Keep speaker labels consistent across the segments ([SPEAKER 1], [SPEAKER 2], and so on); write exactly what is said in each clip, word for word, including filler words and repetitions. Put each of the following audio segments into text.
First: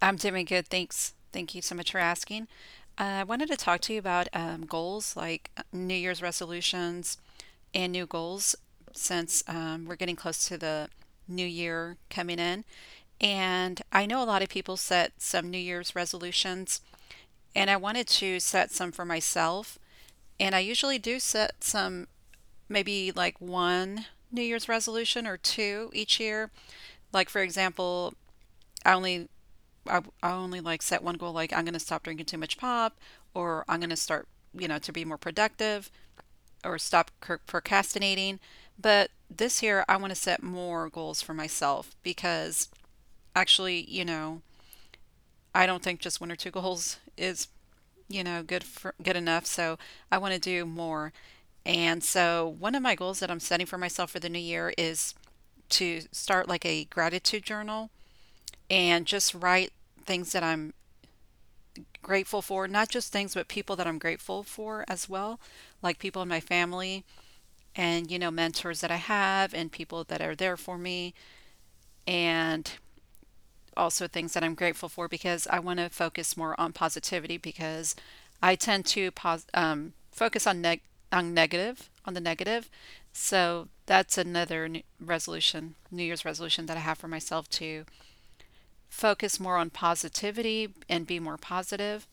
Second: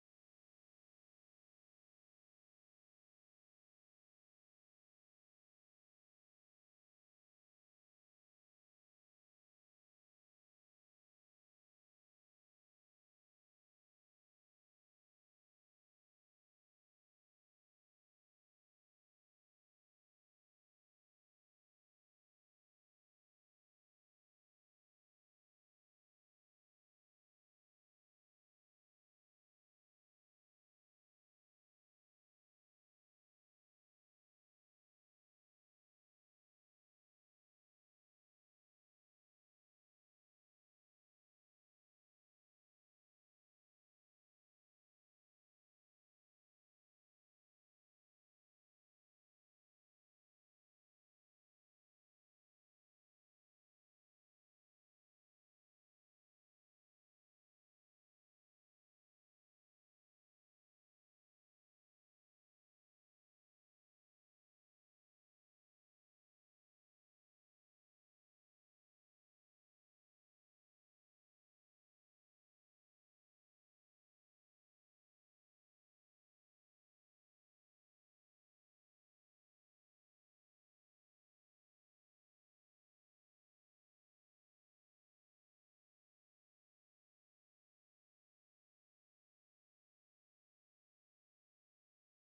[SPEAKER 1] I'm doing good, thanks. Thank you so much for asking. Uh, I wanted to talk to you about um, goals like uh, New Year's resolutions and new goals since um, we're getting close to the new year coming in. And I know a lot of people set some New Year's resolutions, and I wanted to set some for myself. And I usually do set some, maybe like one New Year's resolution or two each year. Like, for example, I only I, I only like set one goal like I'm going to stop drinking too much pop or I'm going to start, you know, to be more productive or stop cur- procrastinating. But this year I want to set more goals for myself because actually, you know, I don't think just one or two goals is, you know, good for good enough. So I want to do more. And so one of my goals that I'm setting for myself for the new year is to start like a gratitude journal and just write things that I'm grateful for, not just things, but people that I'm grateful for as well, like people in my family and, you know, mentors that I have and people that are there for me and also things that I'm grateful for because I want to focus more on positivity because I tend to pos- um, focus on neg- on negative on the negative. So that's another n- resolution, New Year's resolution that I have for myself to focus more on positivity and be more positive.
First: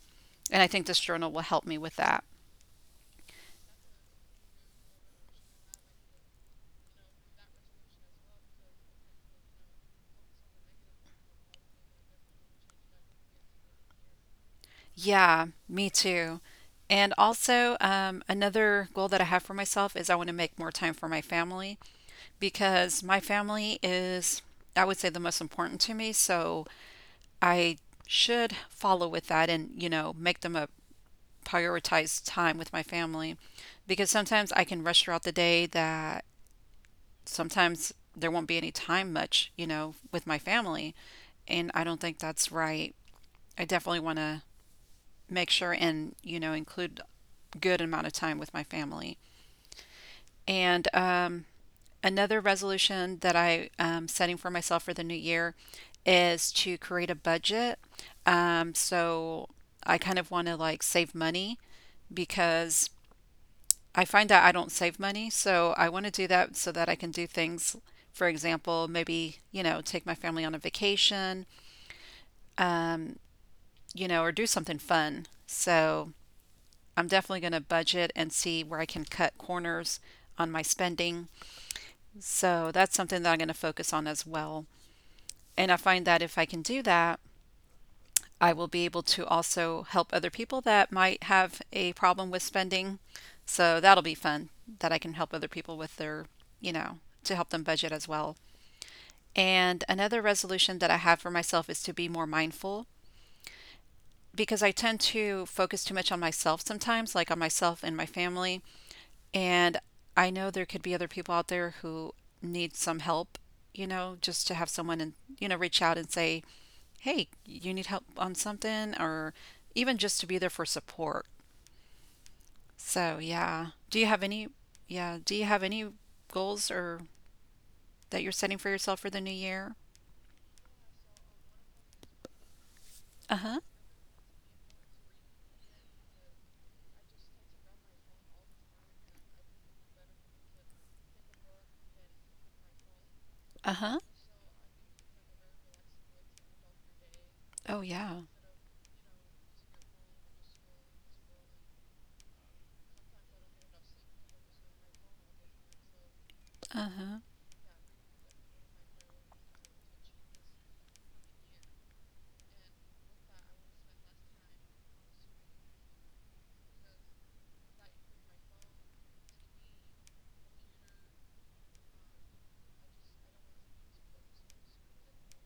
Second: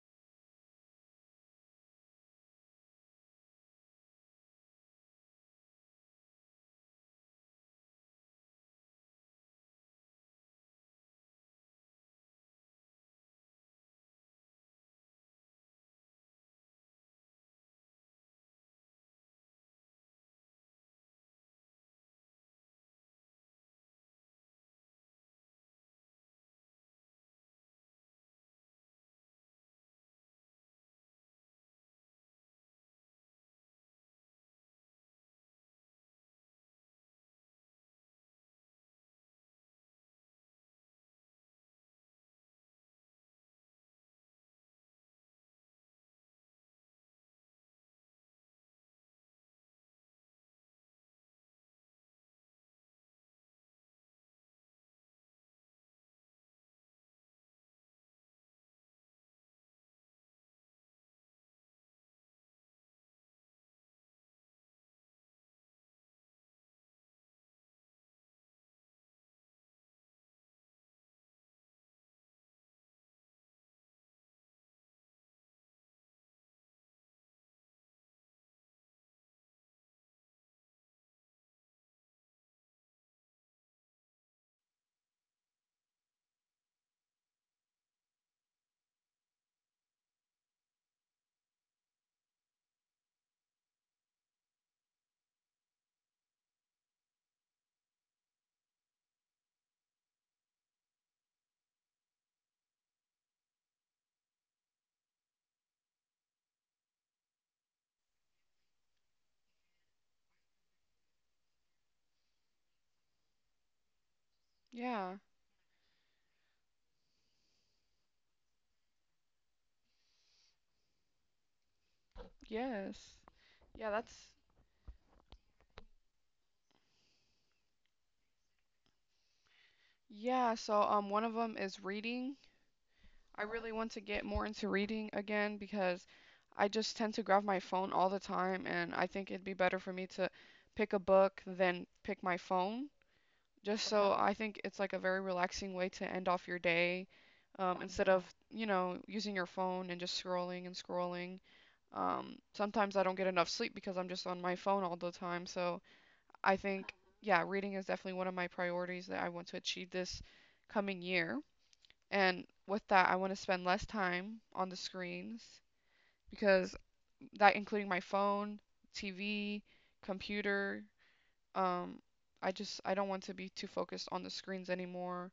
[SPEAKER 1] And I think this journal will help me with that. Yeah, me too. And also, um, another goal that I have for myself is I want to make more time for my family because my family is, I would say, the most important to me. So I should follow with that and, you know, make them a prioritized time with my family because sometimes I can rush throughout the day that sometimes there won't be any time much, you know, with my family. And I don't think that's right. I definitely want to make sure and you know include a good amount of time with my family. And um, another resolution that I am setting for myself for the new year is to create a budget. Um, so I kind of want to like save money because I find that I don't save money. So I want to do that so that I can do things, for example, maybe, you know, take my family on a vacation, you know, or do something fun. So I'm definitely going to budget and see where I can cut corners on my spending. So that's something that I'm going to focus on as well. And I find that if I can do that, I will be able to also help other people that might have a problem with spending. So that'll be fun that I can help other people with their, you know, to help them budget as well. And another resolution that I have for myself is to be more mindful, because I tend to focus too much on myself sometimes, like on myself and my family. And I know there could be other people out there who need some help, you know, just to have someone
[SPEAKER 2] Yeah.
[SPEAKER 1] and, you know, reach out and say, hey, you need help on something, or even just to be there for support.
[SPEAKER 2] Yes.
[SPEAKER 1] So, yeah.
[SPEAKER 2] Yeah,
[SPEAKER 1] Do you have
[SPEAKER 2] that's
[SPEAKER 1] any, yeah, do you have any goals or that you're setting for yourself for the new year?
[SPEAKER 2] yeah, so um one of them is reading.
[SPEAKER 1] Uh
[SPEAKER 2] I
[SPEAKER 1] huh.
[SPEAKER 2] really want to get more into reading again because I just tend to grab my phone all the time, and I think it'd be better for me to pick a book than pick my phone.
[SPEAKER 1] Uh
[SPEAKER 2] Just
[SPEAKER 1] huh.
[SPEAKER 2] so Okay. I think it's like a very relaxing way to end off your day
[SPEAKER 1] Oh,
[SPEAKER 2] um instead
[SPEAKER 1] yeah.
[SPEAKER 2] hmm of, you know, using your phone and just scrolling and scrolling. Um sometimes I don't get enough sleep because I'm just on my phone all the time. So I
[SPEAKER 1] Uh
[SPEAKER 2] think,
[SPEAKER 1] huh.
[SPEAKER 2] yeah, reading is definitely one of my priorities that I want to achieve this coming year. And with that, I want to spend less time on the screens because that including my phone, T V, computer, um, I just I don't want to be too focused on the screens anymore.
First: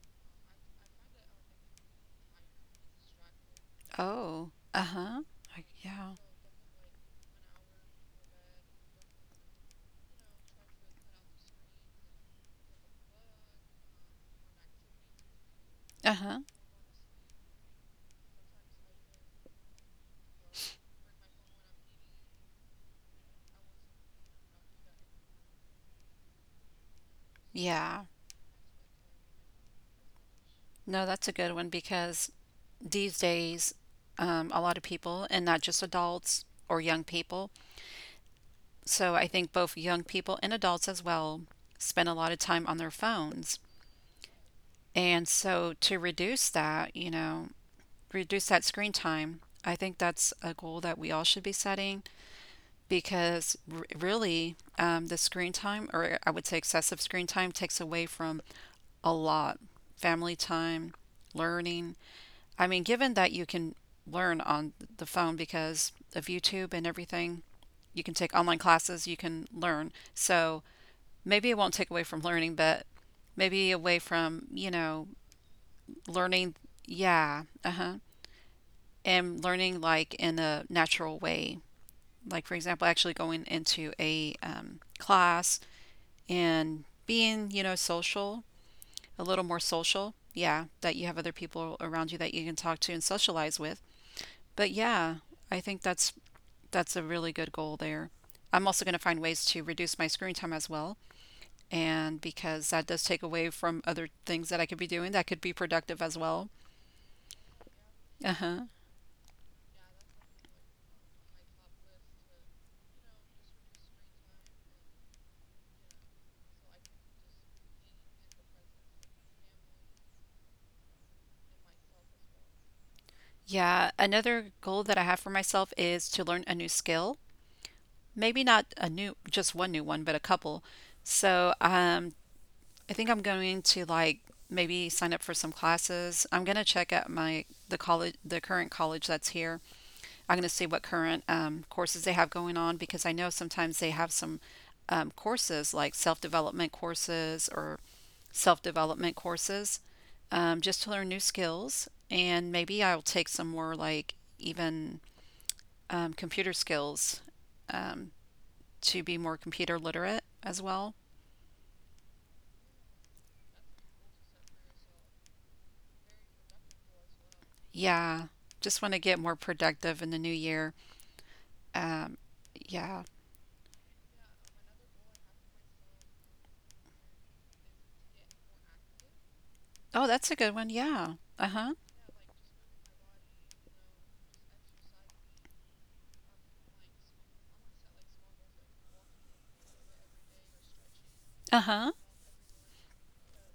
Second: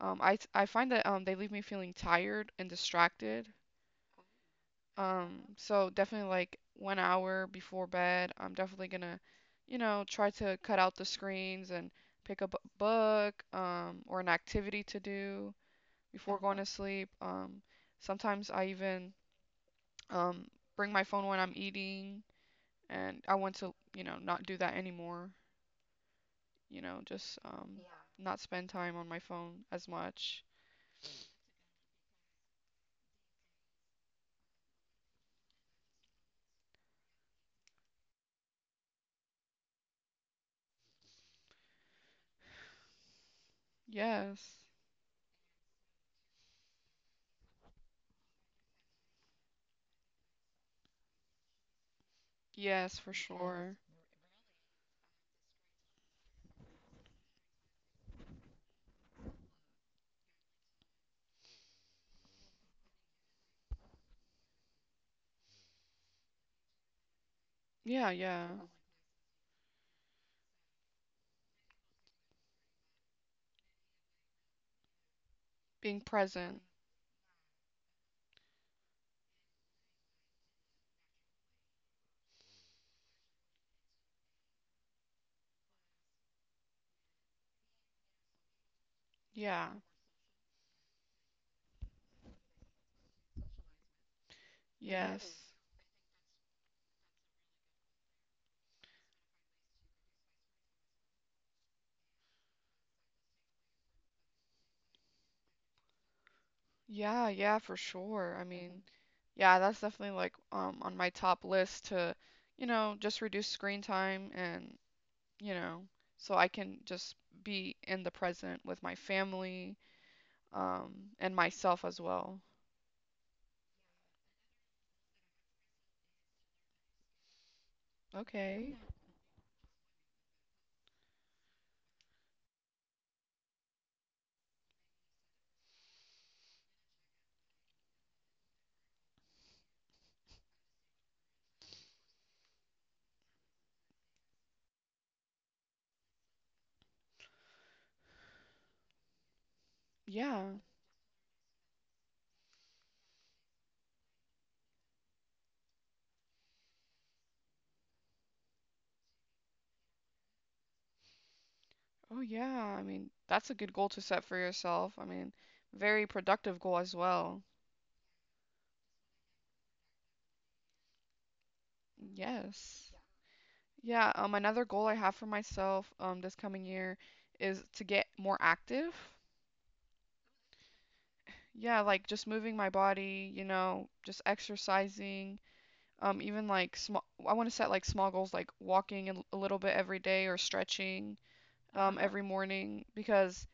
[SPEAKER 2] Um, I I find that um, they leave me feeling tired and distracted,
[SPEAKER 1] Oh. Uh huh.
[SPEAKER 2] um, so
[SPEAKER 1] Yeah.
[SPEAKER 2] definitely like one hour before bed, I'm definitely gonna, you know, try to cut out the screens and pick up a book, um, or an activity to do
[SPEAKER 1] Uh
[SPEAKER 2] before
[SPEAKER 1] huh.
[SPEAKER 2] going Uh-huh. to sleep. Um, Sometimes I even um bring my phone when I'm eating, and I want to, you know, not do that anymore. You know, just um Yeah.
[SPEAKER 1] Yeah.
[SPEAKER 2] not spend time on my phone as much.
[SPEAKER 1] No, that's a good one because these days, um, a lot of people, and not just adults or young people, so I think both young people and adults as well, spend a lot of time on their phones.
[SPEAKER 2] Yes.
[SPEAKER 1] And so to reduce that, you know, reduce that screen time, I think that's a goal that we all should be setting,
[SPEAKER 2] Yes, for Okay.
[SPEAKER 1] because
[SPEAKER 2] sure.
[SPEAKER 1] r- really um, the screen time, or I would say excessive screen time, takes away from a lot family time, learning. I mean, given that you can learn on the phone because of YouTube and everything, you
[SPEAKER 2] Yeah,
[SPEAKER 1] can take
[SPEAKER 2] yeah.
[SPEAKER 1] online
[SPEAKER 2] Oh,
[SPEAKER 1] classes, you can learn. So maybe it won't take away from learning, but maybe away from, you know,
[SPEAKER 2] Being mm,
[SPEAKER 1] learning,
[SPEAKER 2] present.
[SPEAKER 1] yeah, uh huh, and learning like in a natural way, like for example actually going into a um, class and being you know social, a little more
[SPEAKER 2] Yeah. Mm.
[SPEAKER 1] social, yeah, that you have other people around you that you can talk to and socialize with. But yeah,
[SPEAKER 2] Yes.
[SPEAKER 1] I think that's that's a really good goal there. I'm also going to find ways to reduce my screen time as well, and because that does take away from other things that I could be doing that could be productive as well.
[SPEAKER 2] Yeah, yeah, for sure. I mean,
[SPEAKER 1] Uh-huh.
[SPEAKER 2] Mhm. yeah, that's definitely like um on my top list to, you know, just reduce screen time and, you know, so I can just be in the present with my family, um, and myself as well.
[SPEAKER 1] Yeah, another goal that I have for myself is to learn a new skill, maybe not
[SPEAKER 2] Okay.
[SPEAKER 1] a new just one new one but a couple. So um I think I'm going to like maybe sign up for some classes. I'm going to check out my the college, the current college that's here. I'm going to see what current um, courses they have going on because I know sometimes they have some um, courses like self-development courses or self-development courses,
[SPEAKER 2] Yeah.
[SPEAKER 1] um, just to learn new skills, and maybe I'll take some more like even um, computer skills, um, to be more computer literate as well.
[SPEAKER 2] Oh yeah. I mean, that's a good goal to set for yourself. I mean, very productive goal as well.
[SPEAKER 1] Yeah, just want to get more productive in the new year. Um,
[SPEAKER 2] Yes.
[SPEAKER 1] yeah.
[SPEAKER 2] Yeah, um another goal I have for myself um this coming year is to get more active.
[SPEAKER 1] Oh, that's a good one. Yeah. Uh-huh.
[SPEAKER 2] Yeah, like just moving my body, you know, just exercising. Um, even like small, I want to set like small goals, like walking a a little bit every day, or stretching
[SPEAKER 1] Uh-huh.
[SPEAKER 2] um, every morning because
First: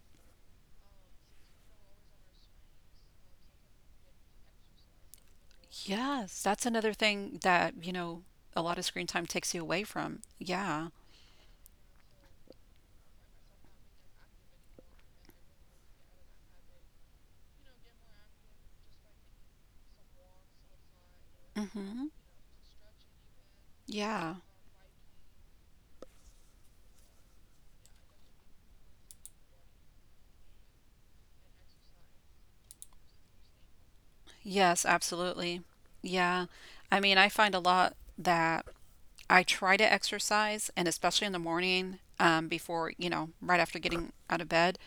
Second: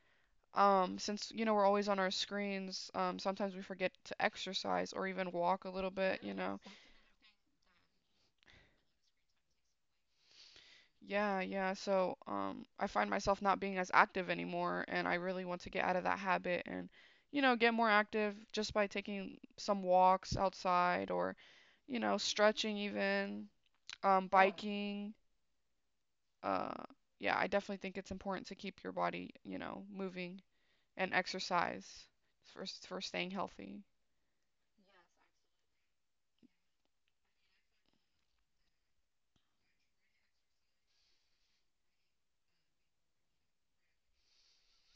[SPEAKER 2] um, since you know we're always on our screens, um, sometimes we forget to exercise or even walk a little bit, you
[SPEAKER 1] Yes,
[SPEAKER 2] know.
[SPEAKER 1] that's another thing that, you know, a lot of screen time takes you away from. Yeah.
[SPEAKER 2] Yeah, yeah. So, um, I find myself not being as active anymore, and I really want to get out of that habit and, you know, get more active just by taking some walks outside, or, you
[SPEAKER 1] Mm-hmm.
[SPEAKER 2] know, stretching even, um, Yeah.
[SPEAKER 1] Yeah.
[SPEAKER 2] biking. Uh, yeah, I definitely think it's important to keep your body, you know, moving and exercise for s- for staying healthy.
[SPEAKER 1] Yes, absolutely. Yeah. I mean, I find a lot that I try to exercise, and especially in the morning, um, before, you know, right after getting out of bed.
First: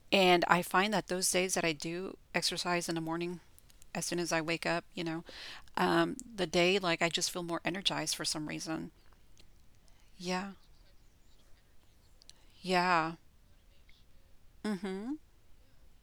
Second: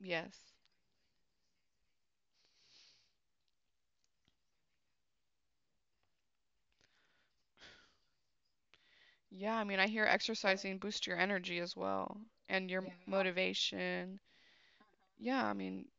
[SPEAKER 2] Yes.
[SPEAKER 1] And I find that those days that I do exercise in the morning, as soon as I wake up, you know, um, the day, like I just feel more energized for some reason.
[SPEAKER 2] Yeah, I mean, I hear Yeah.
[SPEAKER 1] Yeah,
[SPEAKER 2] exercising boosts your energy as well and your Yeah.
[SPEAKER 1] yeah.
[SPEAKER 2] motivation.
[SPEAKER 1] Mm-hmm.
[SPEAKER 2] Yeah, I mean,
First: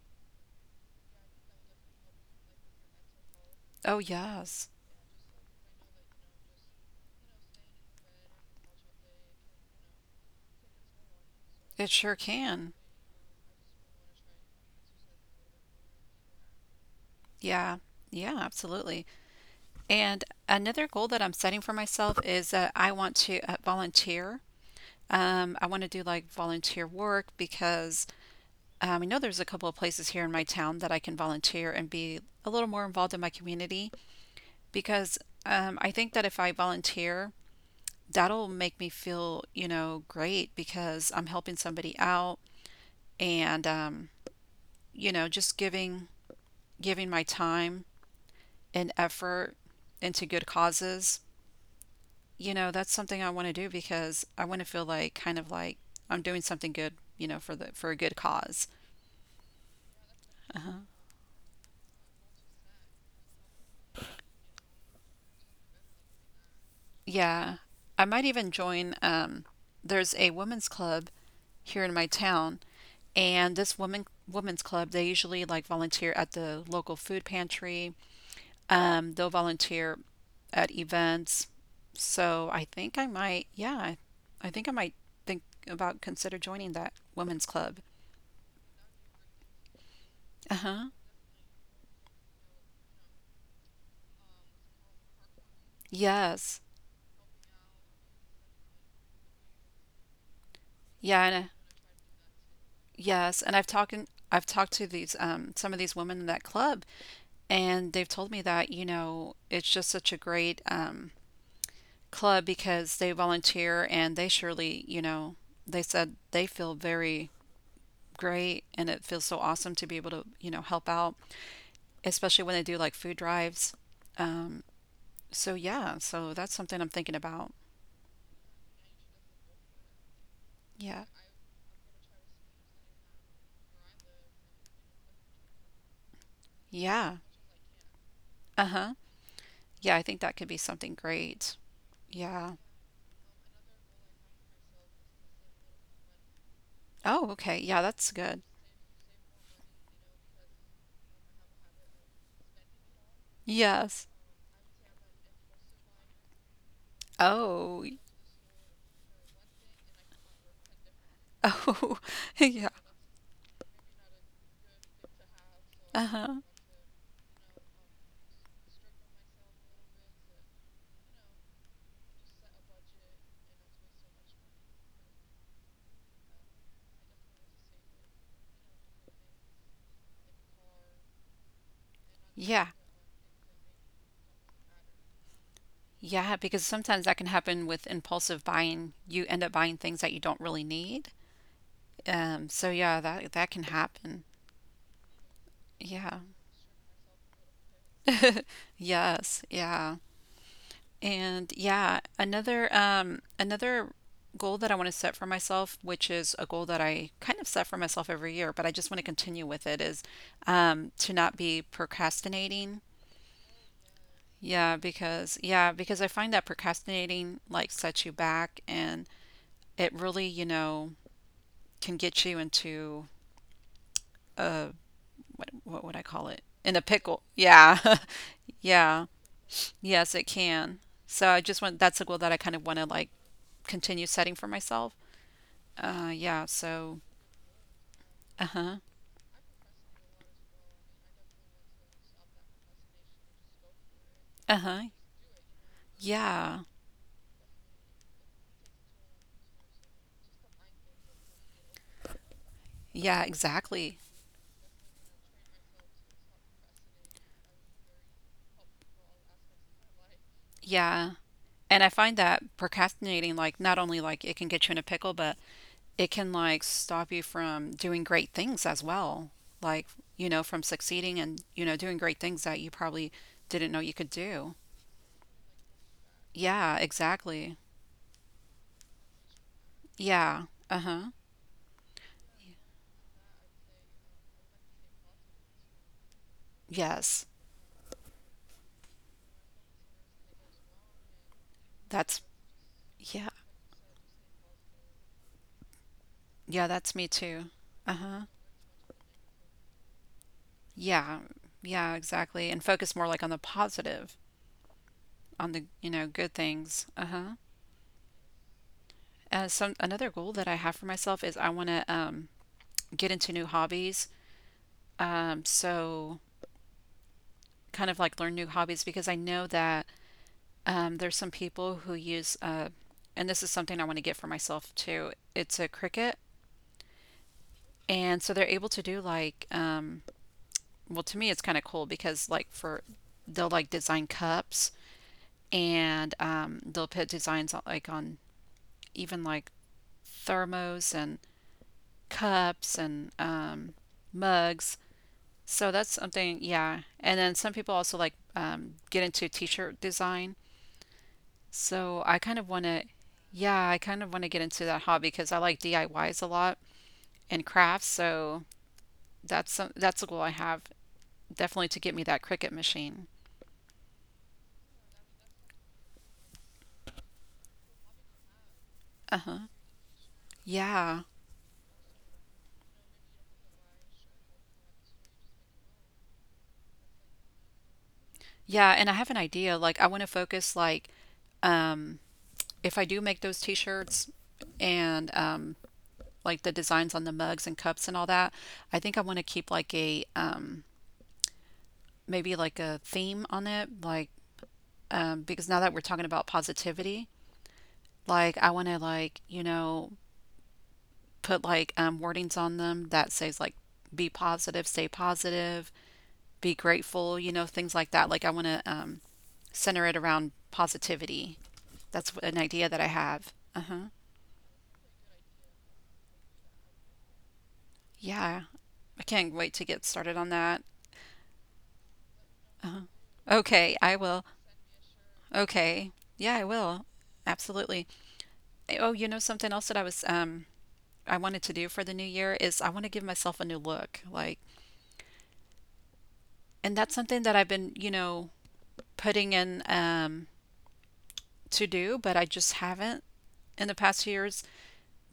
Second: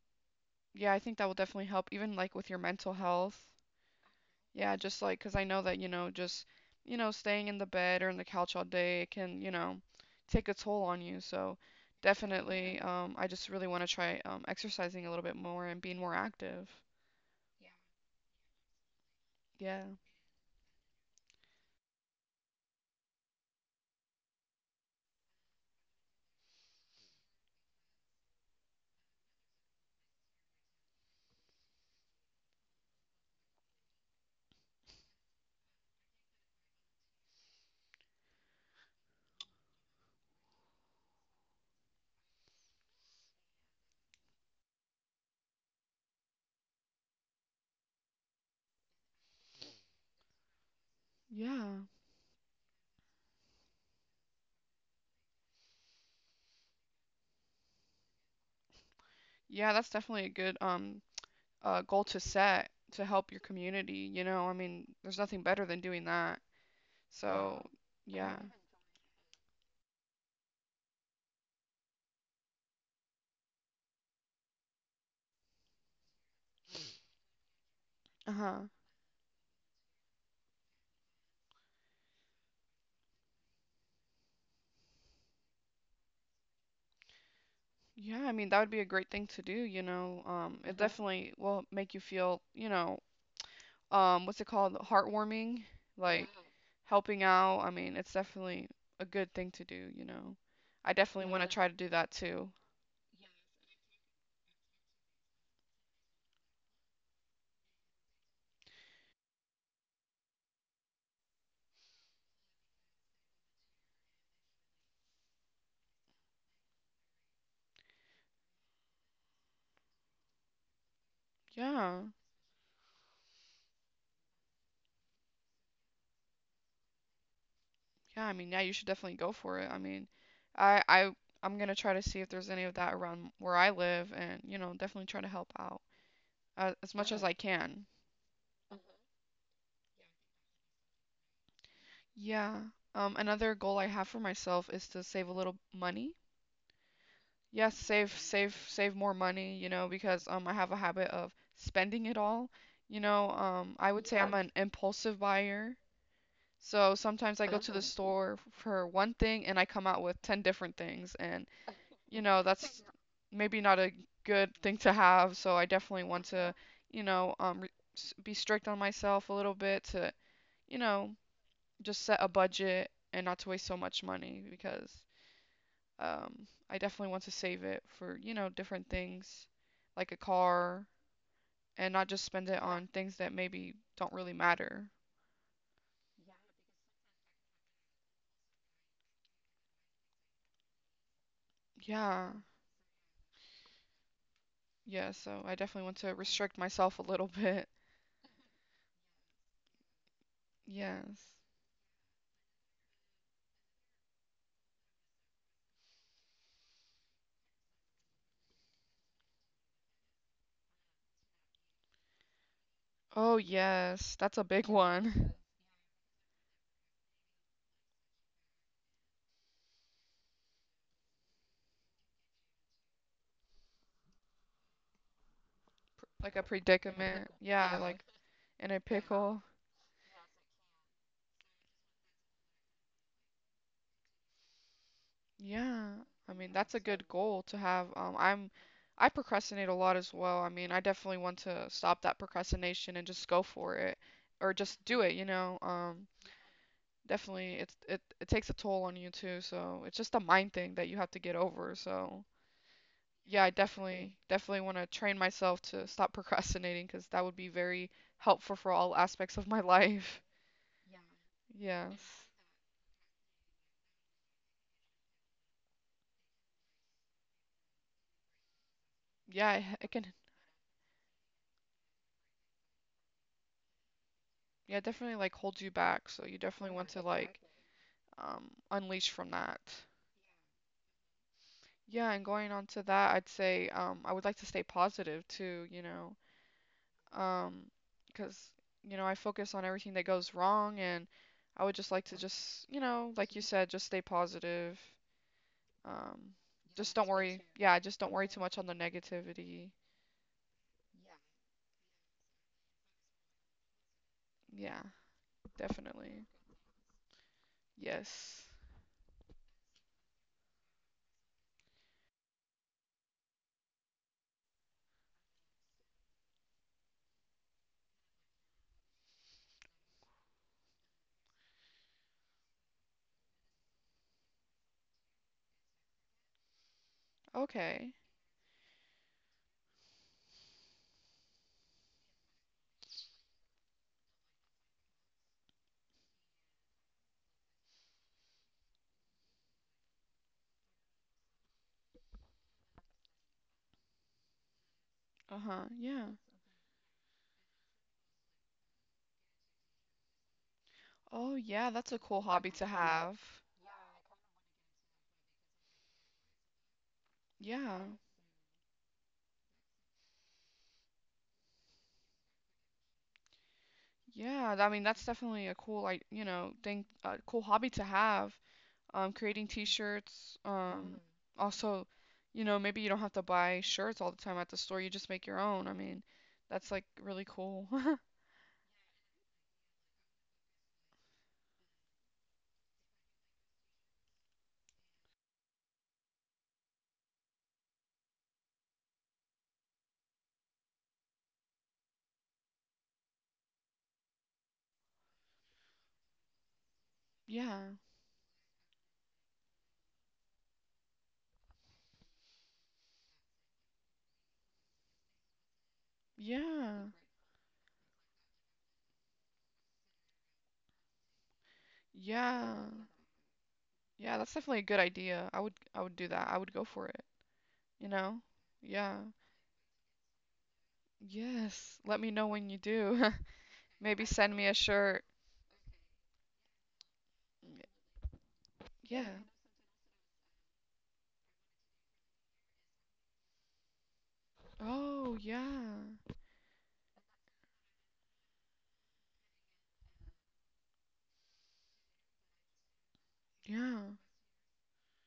[SPEAKER 2] Yeah, I think that will definitely help, even like with your mental health.
[SPEAKER 1] Oh, yes.
[SPEAKER 2] Yeah, just like, because I know that, you know, just, you know, staying in the bed or in the couch all day can, you know, take a toll on you. So
[SPEAKER 1] It sure can.
[SPEAKER 2] definitely, um, I just really want to try um, exercising a little bit more and being more active.
[SPEAKER 1] Yeah, yeah, absolutely.
[SPEAKER 2] Yeah,
[SPEAKER 1] And another goal that I'm setting for myself is that I want to uh, volunteer. Um, I want to do like volunteer work because um, I know there's a couple of places here in my town that I can volunteer and be a little more involved in my community, because um, I think that if I volunteer, that'll make me feel, you know, great because I'm helping somebody out and um, you know, just giving giving my time and effort into good causes.
[SPEAKER 2] yeah,
[SPEAKER 1] You know, that's something I want to do because I want to feel like kind of like I'm doing something good, you know, for the for a good cause.
[SPEAKER 2] yeah, that's definitely a good um, uh, goal to set to help your community. You know, I mean, there's nothing better than doing that.
[SPEAKER 1] Yeah.
[SPEAKER 2] So,
[SPEAKER 1] I might
[SPEAKER 2] yeah.
[SPEAKER 1] even join um there's a women's club here in my town, and this woman women's club, they usually like volunteer at the local food pantry.
[SPEAKER 2] Uh-huh.
[SPEAKER 1] Um, they'll volunteer at events. So I think I might yeah I think I might think about consider joining that women's club.
[SPEAKER 2] Yeah, I mean that would be a great thing to do, you know. Um, it uh
[SPEAKER 1] Uh-huh.
[SPEAKER 2] definitely will make you feel, you know, um, what's it called? Heartwarming, like Mm.
[SPEAKER 1] Yes.
[SPEAKER 2] helping out. I mean, it's definitely a good thing to do, you know. I
[SPEAKER 1] Yeah and,
[SPEAKER 2] definitely want
[SPEAKER 1] uh,
[SPEAKER 2] to Yeah. try to do that too.
[SPEAKER 1] yes. And i've talked I've talked to these um some of these women in that club, and they've told me that, you know, it's just such a great um club because they volunteer and they surely, you know, they said they feel very great, and it feels so awesome to be able to, you know, help out,
[SPEAKER 2] Yeah.
[SPEAKER 1] especially when they do like food drives, um, so yeah, so that's something I'm thinking about.
[SPEAKER 2] Yeah, I mean, yeah, you should definitely go for it. I mean, I
[SPEAKER 1] Yeah.
[SPEAKER 2] I I'm gonna try to see if there's any of that around where I live, and, you know, definitely try to help out as, as
[SPEAKER 1] Yeah.
[SPEAKER 2] much as Yeah. I can.
[SPEAKER 1] Uh-huh. Yeah, I think that could be something great. Yeah.
[SPEAKER 2] Yeah. Um, another goal I have for myself is to save a little money.
[SPEAKER 1] Oh, okay, yeah,
[SPEAKER 2] Yes,
[SPEAKER 1] that's
[SPEAKER 2] save
[SPEAKER 1] good.
[SPEAKER 2] save save more money, you know, because um I have a habit of spending it all. You know, um I
[SPEAKER 1] Yes.
[SPEAKER 2] would say I'm Yeah. an impulsive buyer. So sometimes I go to
[SPEAKER 1] oh
[SPEAKER 2] the uh
[SPEAKER 1] y-
[SPEAKER 2] store for one thing and I come out with ten different things, and
[SPEAKER 1] oh
[SPEAKER 2] you know,
[SPEAKER 1] yeah.
[SPEAKER 2] that's maybe not a good thing to have, so I definitely want
[SPEAKER 1] Uh-huh.
[SPEAKER 2] to, you know, um re s- be strict on myself a little bit to, you know, just set a budget and not to waste so much money because um, I definitely want to save it for, you know, different things like a car, and not just spend it
[SPEAKER 1] Yeah.
[SPEAKER 2] on things that maybe don't really matter.
[SPEAKER 1] Yeah, because sometimes that can happen with impulsive buying, you end up buying things that you don't really need.
[SPEAKER 2] Yeah.
[SPEAKER 1] um, so yeah, that that can happen.
[SPEAKER 2] Yeah, so I definitely want to
[SPEAKER 1] Yeah.
[SPEAKER 2] restrict myself a little bit.
[SPEAKER 1] Yes, yeah.
[SPEAKER 2] Yes.
[SPEAKER 1] And yeah, another um another goal that I want to set for myself, which is a goal that I kind of set for myself every year, but I just want to continue with it, is um to not be procrastinating.
[SPEAKER 2] Oh, yes. That's a big
[SPEAKER 1] Yeah,
[SPEAKER 2] one.
[SPEAKER 1] because yeah, because I find that procrastinating like sets you back and it really, you know, can get you into what what would I call it?
[SPEAKER 2] Like a
[SPEAKER 1] In a pickle.
[SPEAKER 2] predicament.
[SPEAKER 1] Yeah.
[SPEAKER 2] Yeah, like in a
[SPEAKER 1] Yeah.
[SPEAKER 2] pickle.
[SPEAKER 1] Yes, it can. So I just want that's a goal that I kind of want to like continue setting for myself.
[SPEAKER 2] Yeah,
[SPEAKER 1] Uh
[SPEAKER 2] I
[SPEAKER 1] yeah,
[SPEAKER 2] mean that's a
[SPEAKER 1] so
[SPEAKER 2] good goal to have. Um, I'm
[SPEAKER 1] uh-huh.
[SPEAKER 2] I procrastinate a lot as well. I mean, I definitely want to stop that procrastination and just go for it, or
[SPEAKER 1] Uh-huh.
[SPEAKER 2] just do it, you know. Um,
[SPEAKER 1] Yeah.
[SPEAKER 2] definitely it's it it takes a toll on you too, so it's just a mind thing that you have to get over. So,
[SPEAKER 1] Yeah,
[SPEAKER 2] yeah, I
[SPEAKER 1] exactly.
[SPEAKER 2] definitely definitely want to train myself to stop procrastinating because that would be very helpful for all aspects of my life.
[SPEAKER 1] Yeah. And I find
[SPEAKER 2] Yes.
[SPEAKER 1] that procrastinating like not only like it can get you in a pickle, but it can like stop you from doing great things as well.
[SPEAKER 2] Yeah, it,
[SPEAKER 1] Like,
[SPEAKER 2] it can
[SPEAKER 1] you know, from succeeding and, you know, doing great things that you probably didn't know you could do.
[SPEAKER 2] yeah, definitely like hold you back, so you
[SPEAKER 1] Yeah,
[SPEAKER 2] definitely want to like
[SPEAKER 1] exactly.
[SPEAKER 2] um, unleash from that.
[SPEAKER 1] Yeah. Uh-huh.
[SPEAKER 2] Yeah, and going on to that, I'd say um, I would like to stay positive too, you know,
[SPEAKER 1] Yes.
[SPEAKER 2] um, because, um, you know, I focus on everything that goes wrong, and I would just like
[SPEAKER 1] That's
[SPEAKER 2] to just, you know,
[SPEAKER 1] yeah.
[SPEAKER 2] like you said, just stay positive. Um,
[SPEAKER 1] Yeah, that's
[SPEAKER 2] just
[SPEAKER 1] me
[SPEAKER 2] don't
[SPEAKER 1] too.
[SPEAKER 2] worry. Yeah, just don't
[SPEAKER 1] Uh-huh.
[SPEAKER 2] worry too much on the negativity.
[SPEAKER 1] Yeah. Yeah, exactly. And focus more like on the positive,
[SPEAKER 2] Yeah,
[SPEAKER 1] on the, you know,
[SPEAKER 2] definitely.
[SPEAKER 1] good things. Uh-huh.
[SPEAKER 2] Yes.
[SPEAKER 1] Uh, some another goal that I have for myself is I want to um get into new hobbies. Um, so kind of like learn new hobbies because I know that um there's some people who use uh and this is something I want to get for myself too. It's a cricket.
[SPEAKER 2] Okay.
[SPEAKER 1] And so they're able to do like um well, to me it's kind of cool because like for they'll like design cups and um, they'll put designs on, like on even like thermos and cups and um, mugs.
[SPEAKER 2] Uh-huh.
[SPEAKER 1] So that's
[SPEAKER 2] Yeah.
[SPEAKER 1] something, yeah. And then some people also like um, get into t-shirt design.
[SPEAKER 2] Oh, yeah, that's a
[SPEAKER 1] So I
[SPEAKER 2] cool
[SPEAKER 1] kind
[SPEAKER 2] hobby
[SPEAKER 1] of want
[SPEAKER 2] to
[SPEAKER 1] to,
[SPEAKER 2] have.
[SPEAKER 1] yeah, I kind of want to get into that hobby because I like D I Ys a lot and
[SPEAKER 2] Yeah.
[SPEAKER 1] crafts. So that's some, that's a goal I have definitely to get me that Cricut machine.
[SPEAKER 2] Yeah, th- I mean that's definitely a cool like, you know, thing a cool hobby to have. Um
[SPEAKER 1] Uh-huh.
[SPEAKER 2] creating t-shirts,
[SPEAKER 1] Yeah,
[SPEAKER 2] um also, you know, maybe you don't have to buy shirts all the time at the store, you just make your own. I mean, that's like really cool.
[SPEAKER 1] Yeah, and I have an idea. Like I want to focus like um, if I do make those t-shirts and um, like the designs on the mugs and cups and all that, I think I want to keep like a um, maybe like a theme on it, like um, because now that we're talking about positivity,
[SPEAKER 2] Yeah.
[SPEAKER 1] like I want to like you know put like um, wordings on them that says like be positive, stay positive, be
[SPEAKER 2] Yeah.
[SPEAKER 1] grateful, you know, things like that. Like I want to um, center it around positivity. That's an
[SPEAKER 2] Yeah.
[SPEAKER 1] idea that I have. Uh huh.
[SPEAKER 2] Yeah, that's definitely a good idea. I would I would do that. I would go for it, you know?
[SPEAKER 1] Yeah. I
[SPEAKER 2] Yeah.
[SPEAKER 1] can't wait to get started on that.
[SPEAKER 2] Yes. Let me know when you
[SPEAKER 1] Uh-huh.
[SPEAKER 2] do.
[SPEAKER 1] Okay, I
[SPEAKER 2] Maybe
[SPEAKER 1] will.
[SPEAKER 2] send me a shirt.
[SPEAKER 1] Okay. Yeah, I will. Absolutely. Eh, oh, you
[SPEAKER 2] Yeah.
[SPEAKER 1] know something else that I was um I wanted to do for the new year is I want to give myself a new look. Like,
[SPEAKER 2] Oh, yeah.
[SPEAKER 1] and that's something that I've been, you know, putting in um to do, but I just haven't in the
[SPEAKER 2] Yeah.
[SPEAKER 1] past years.